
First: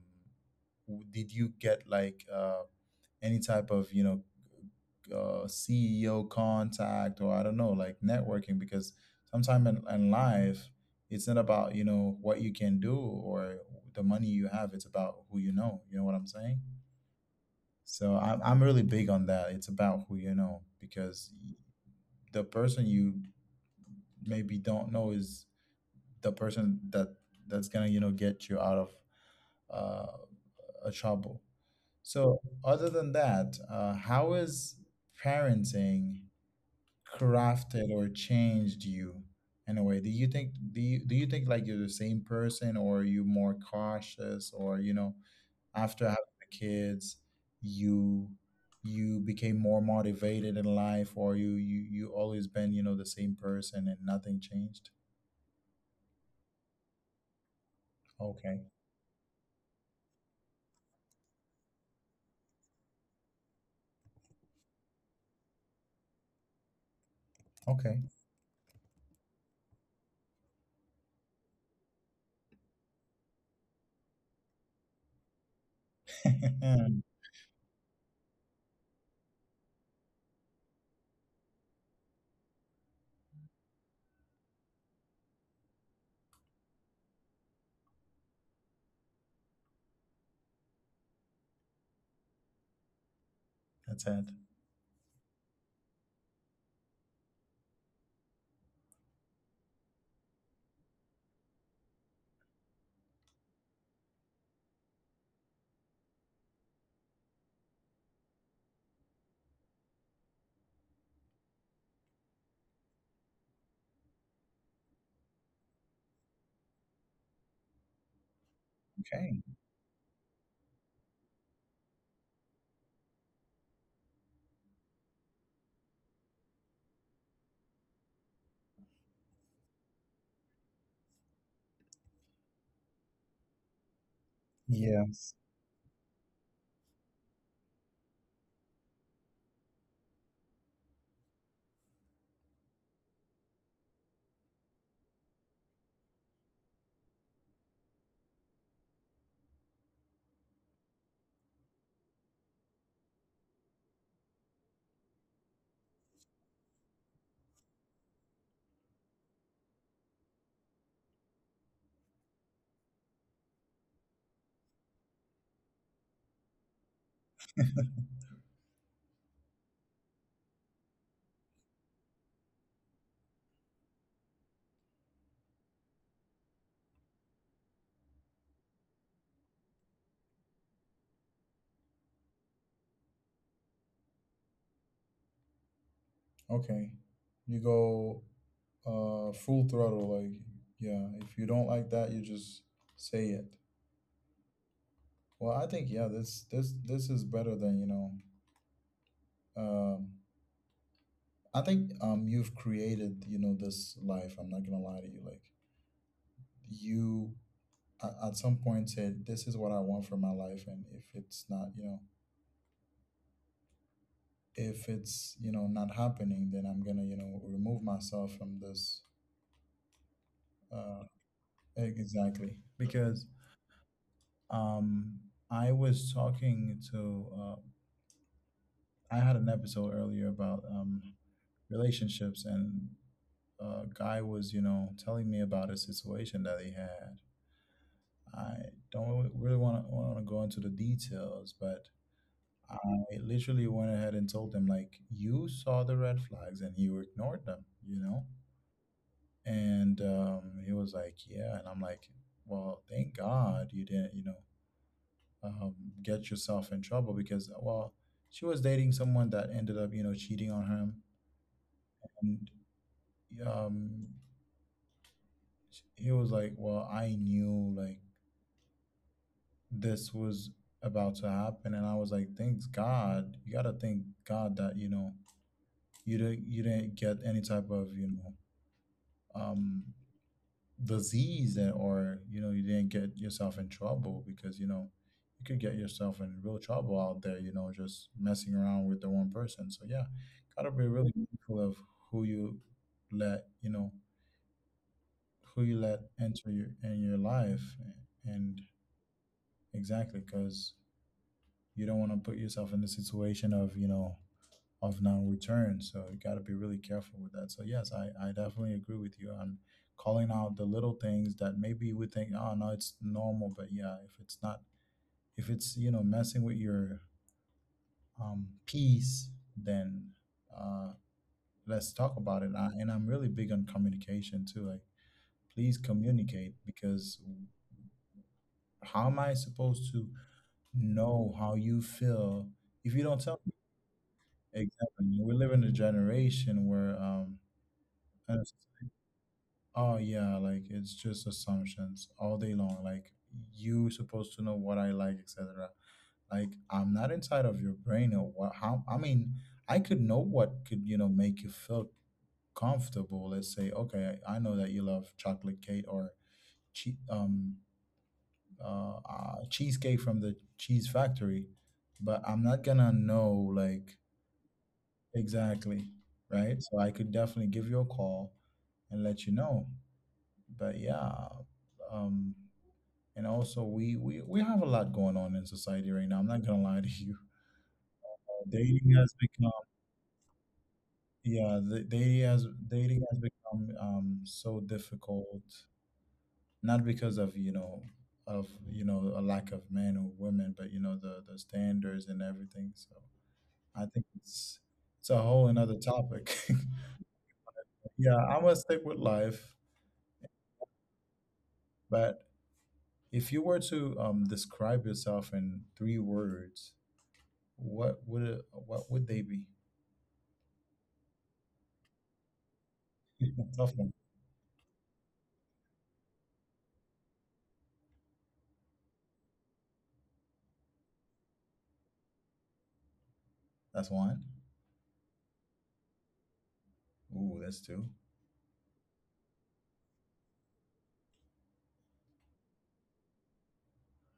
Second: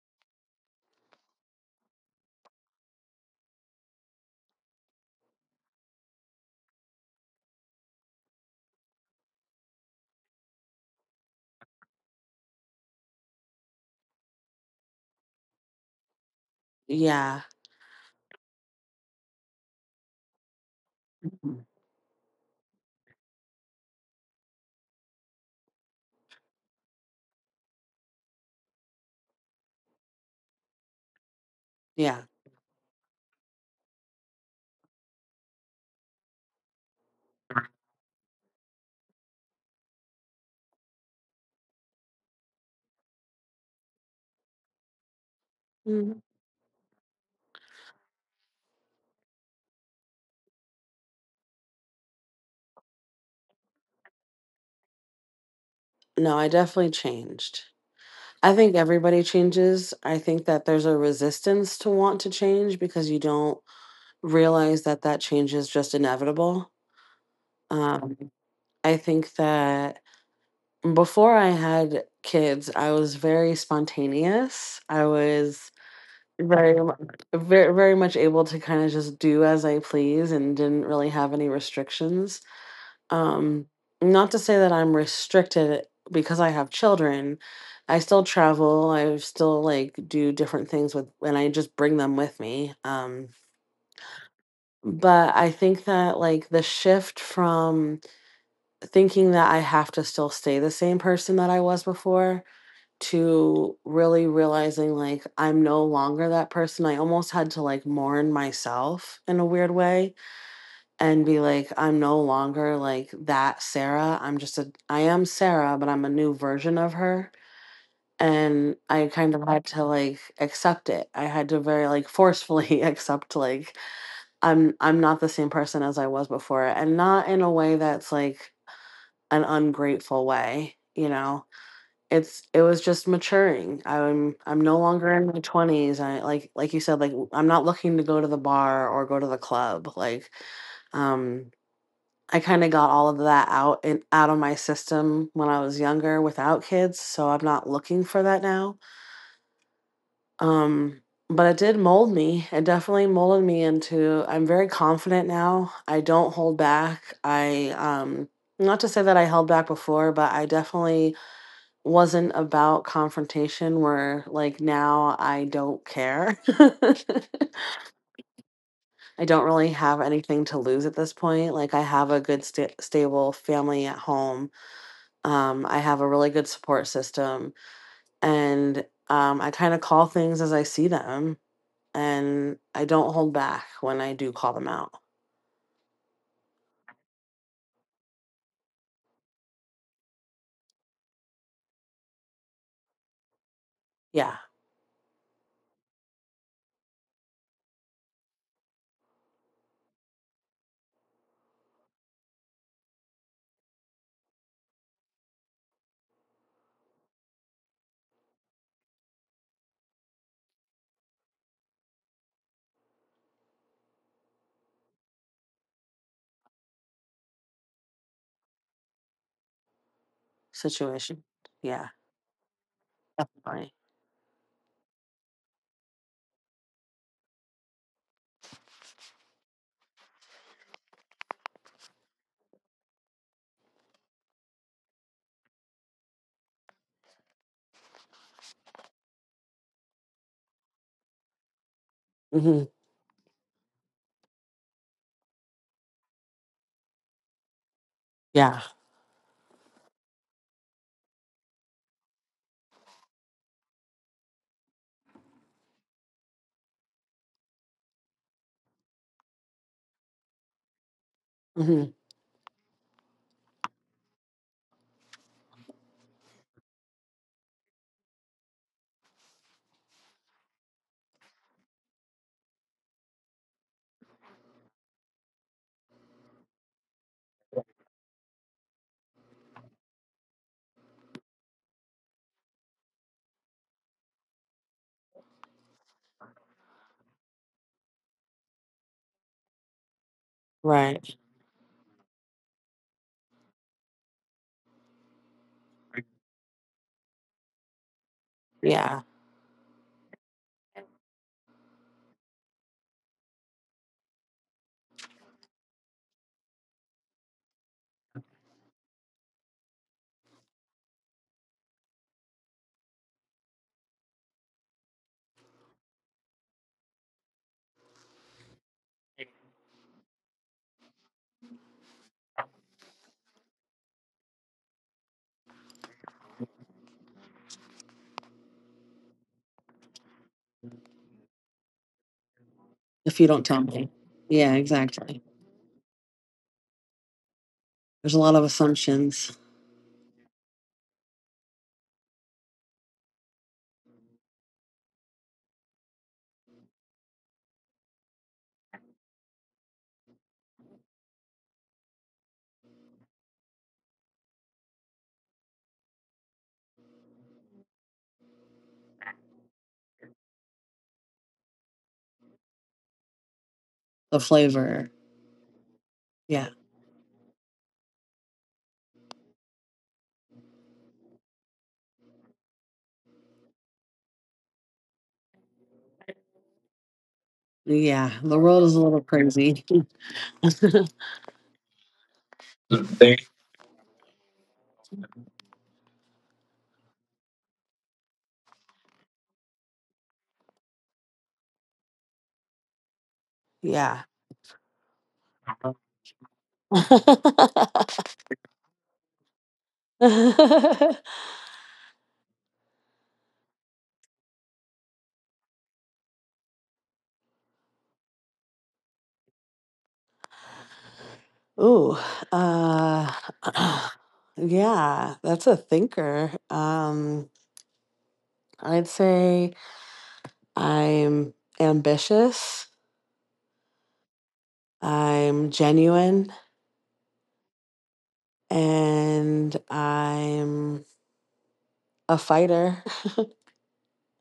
A: did you get like any type of, you know, CEO contact or, I don't know, like networking? Because sometimes in life, it's not about, you know, what you can do or the money you have. It's about who you know. You know what I'm saying?
B: Yeah.
A: So I'm really big on that. It's about who you know, because
B: Mhm.
A: the person you maybe don't know is the person that that's gonna, you know, get you out of uh, a trouble.
B: Yeah.
A: So other than that, how is parenting crafted or changed you in a way? Do you think do you think like you're the same person, or are you more cautious, or, you know, after
B: Mm.
A: having the kids, you became more motivated in life, or you always been, you know, the same person and nothing changed?
B: No, I definitely changed. I
A: Okay.
B: think everybody changes. I think that there's a resistance to want to change because you don't realize that that change is just inevitable.
A: Okay.
B: Um, I think that before I had kids, I was very spontaneous. I was very, very, very much able to kind of just do as I please and didn't really have any restrictions. Um, not to say that I'm restricted because I have children. I still travel. I still like do different things with, and I just bring them with me.
A: That's it.
B: But I think that like the shift from thinking that I have to still stay the same person that I was before to really realizing like I'm no longer that person. I almost had to like mourn myself in a weird way and be like, I'm no longer like that Sarah. I am Sarah, but I'm a new version of her. And I kind of
A: Okay.
B: had to like accept it. I had to very like forcefully accept like I'm not the same person as I was before, and not in a way that's like an ungrateful way. You know, it was just maturing. I'm no longer in my
A: Yes.
B: twenties. I like you said, like I'm not looking to go to the bar or go to the club. Like um I kinda got all of that out and out of my system when I was younger without kids, so I'm not looking for that now, um, but it did mold me. It definitely molded me into I'm very confident now, I don't hold back, not to say that I held back before, but I definitely wasn't about confrontation where, like, now I don't care. I don't really have anything to lose at this point, like, I have a good stable family at home. I have a really good support system, and I kind of call things as I see them, and I don't hold back when I do call them out.
A: Okay. You go full throttle, like, yeah, if you don't like that, you just say it.
B: Yeah,
A: Well, I think, yeah, this is better than, you know, um I think you've created, you know, this life, I'm not gonna lie to you. Like, you, at some point said, this is what I want for my life, and if it's not, you know, if it's, you know, not happening, then I'm gonna, you know, remove myself from this. uh
B: situation. Yeah,
A: exactly, because
B: definitely.
A: um I was talking to I had an episode earlier about relationships, and a guy was, you know, telling me about a situation that he had. I don't really want to go into the details, but
B: Hmm.
A: I literally went ahead and told them, like, you saw the red flags and you ignored them, you know?
B: Yeah.
A: And he was like, yeah. And I'm like, well, thank God you didn't, you know, um, get yourself in trouble because, well, she was dating someone that ended up, you know, cheating on him.
B: Hmm.
A: And um, he was like, well, I knew like this was about to happen. And I was like, thanks God. You got to thank God that, you know, you didn't, get any type of, you know, um, disease, and, or, you know, you didn't get yourself in trouble, because, you know, you could get yourself in real trouble out there, you know, just messing around with the wrong person. So yeah, gotta be
B: Right.
A: really mindful of who you, let you know who you let enter your in your life. And
B: Yeah.
A: exactly, because you don't want to put yourself in the situation of, you know, of non-return. So you got to be really careful with that. So yes, I definitely agree with you on calling out the little things that maybe we think, oh no, it's normal, but yeah, if it's not, if it's, you know, messing with your peace, then uh, let's talk about it. And I'm really big on communication too. Like, please communicate, because how am I supposed to know how you feel if you
B: If you
A: don't
B: don't
A: tell
B: tell
A: me?
B: me. Yeah, exactly.
A: Exactly. We live in a generation where
B: There's a lot of assumptions.
A: oh yeah, like it's just assumptions all day long. Like, you supposed to know what I like, etc. Like, I'm not inside of your brain, or what, how, I mean, I could know what could, you know, make you feel comfortable. Let's say, okay, I know that you love chocolate cake or che- um cheesecake from the cheese factory, but I'm not gonna know, like,
B: The flavor.
A: exactly,
B: Yeah.
A: right? So I could definitely give you a call and let you know. But yeah, um, and also we have a lot going on in society right now, I'm not gonna lie to you.
B: Yeah. The world is a
A: Dating
B: little
A: has become,
B: crazy.
A: yeah, the dating has become so difficult, not because of, you know, of, you know, a lack of men or women, but, you know, the standards and everything. So I
B: Yeah.
A: think it's a whole another topic. Yeah, I'm gonna stick with life. But if you were to describe yourself in three words, what would they be?
B: Ooh, uh,
A: Tough one.
B: yeah, that's a thinker. I'd say I'm ambitious,
A: That's one.
B: I'm genuine,
A: Ooh, that's two.
B: and I'm a fighter.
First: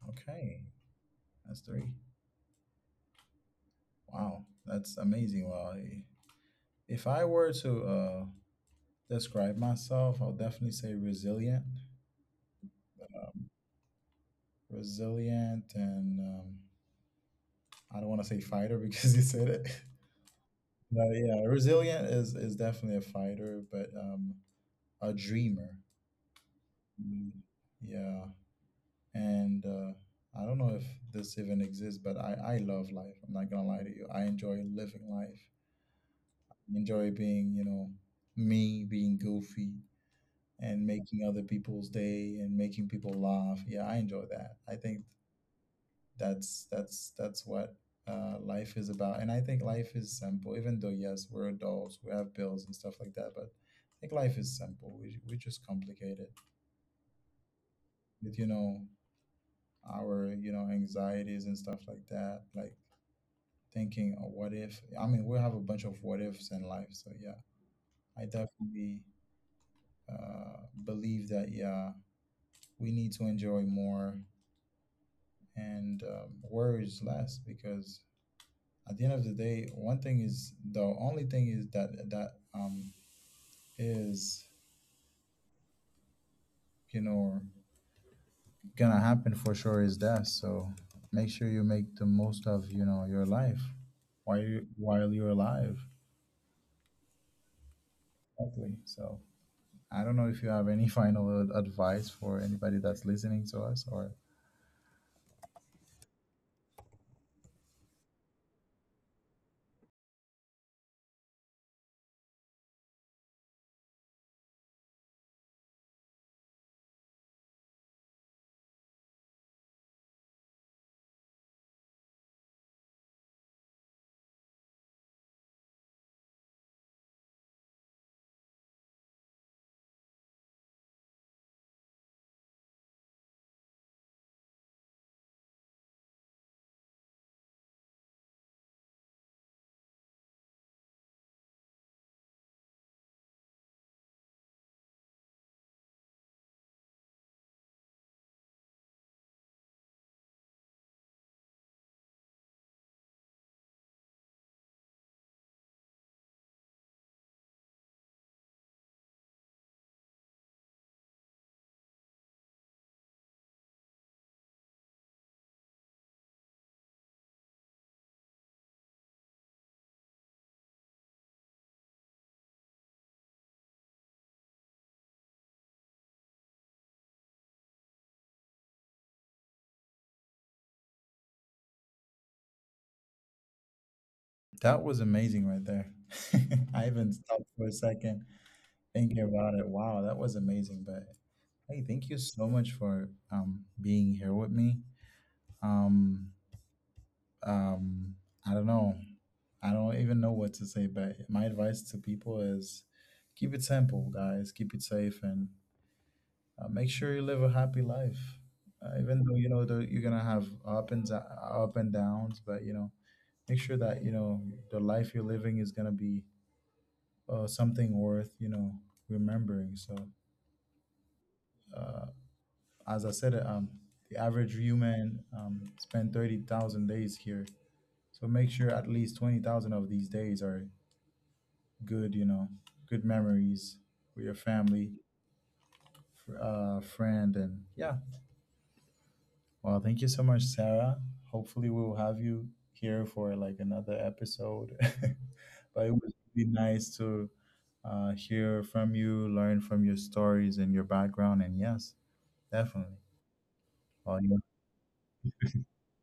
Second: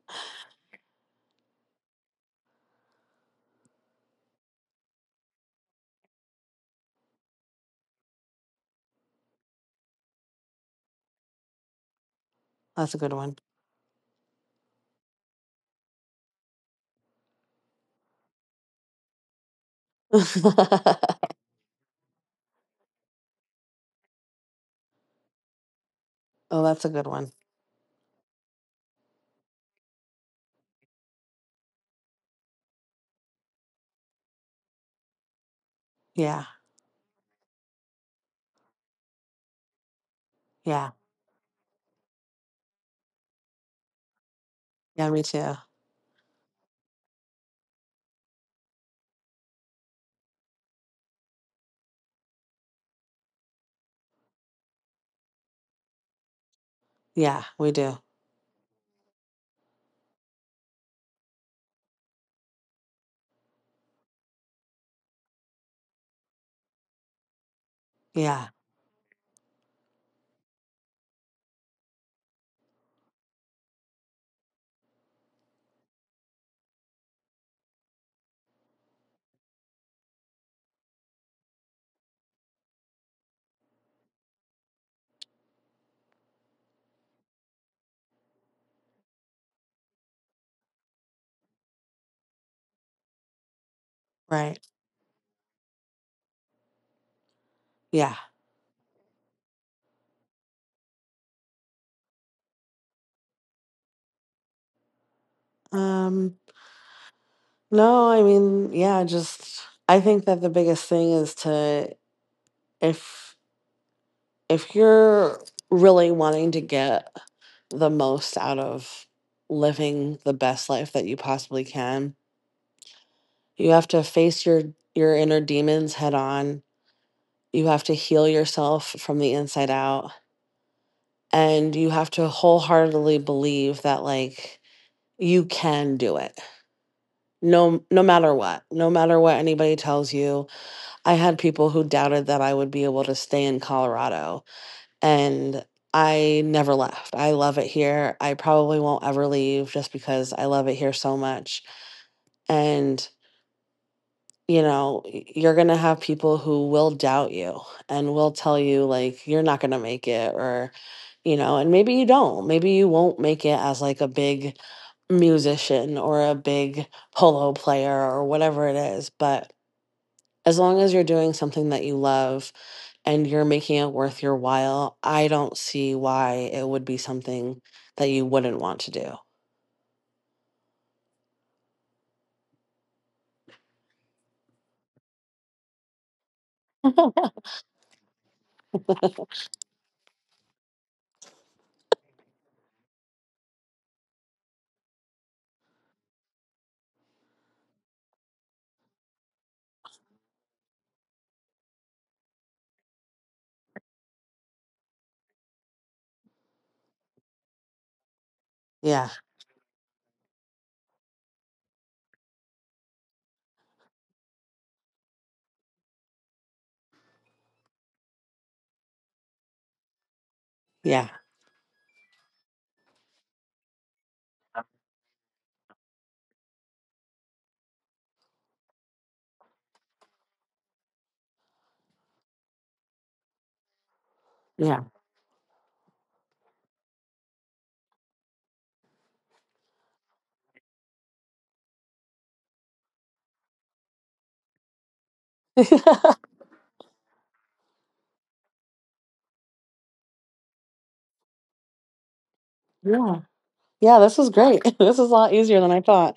A: Okay, that's three. Wow, that's amazing. Well, if I were to describe myself, I'll definitely say resilient,
B: That's a good one.
A: and I don't want to say fighter because you said it. But yeah, resilient is definitely a fighter, but a dreamer.
B: Oh, that's a good one.
A: Mm, yeah, and I don't know if this even exists, but I love life. I'm not gonna lie to you. I enjoy living life.
B: Yeah,
A: Enjoy being, you know, me, being goofy, and
B: yeah,
A: making other people's day and making people laugh. Yeah, I enjoy that. I think
B: yeah, me too.
A: that's what life is about. And I think life is simple. Even though yes, we're adults, we have bills and stuff like that, but I think life is simple. We just complicate it
B: Yeah, we do.
A: with, you know, our, you know, anxieties and stuff like that. Like, thinking, oh, what if? I mean, we have a bunch of what ifs in life. So, yeah, I
B: Yeah,
A: definitely believe that, yeah, we need to enjoy more and worries less, because at the end of the day, one thing is the only thing that is, you know, gonna happen for sure is death. So make sure you make the most of, you know, your life while
B: right.
A: you while you're alive.
B: Yeah.
A: Exactly. So I don't know if you have any final advice for anybody that's listening to us or
B: Um, no, I mean, yeah, just I think that the biggest thing is to if you're really wanting to get the most out of living the best life that you possibly can, you have to face your inner demons head on. You have to heal yourself from the inside out and you have to wholeheartedly believe that like you can do it. No No matter what. No matter what anybody tells you. I had people who doubted that I would be able to stay in Colorado, and I never left. I love it here. I probably won't ever leave just because I love it here so much. And, you know, you're going to have people who will doubt you and will tell you, like, you're not going to make it, or, you know, and maybe you don't. Maybe you won't make it as like a big musician or a big polo player or whatever it is. But as long as you're doing something that you love and you're making it worth your while, I don't see why it would be something that you wouldn't want to do.
A: that was amazing right there. I even stopped for a second thinking about it. Wow, that was amazing. But hey, thank you so much for being here with me. Um um I don't know. I don't even know what to say, but my advice to people is keep it simple, guys. Keep it safe, and make sure you live a happy life,
B: Yeah.
A: even though, you know, the, you're gonna have up and downs, but, you know, make sure that, you know, the life you're living is gonna be something worth, you know, remembering. So
B: Yeah.
A: as I said, um, the average human spend 30,000 days here, so make sure at least 20,000 of these days are good, you know, good memories with your
B: Yeah.
A: family, friend, and yeah. Well, thank you so much, Sarah. Hopefully, we'll have you here for like another episode. But it would be nice to hear from you, learn from your stories and your background. And yes, definitely.
B: Yeah. Yeah. This was
A: Well, you
B: great. This is a lot easier than I thought.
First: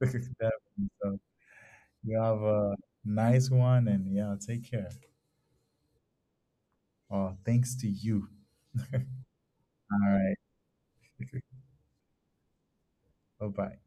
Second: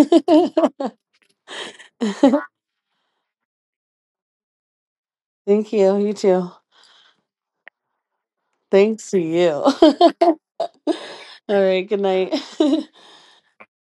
A: definitely. So you have a nice one, and yeah, take care.
B: Thank you. You too.
A: Well, thanks to you.
B: Thanks to you.
A: All right.
B: All right. Good night.
A: Bye bye.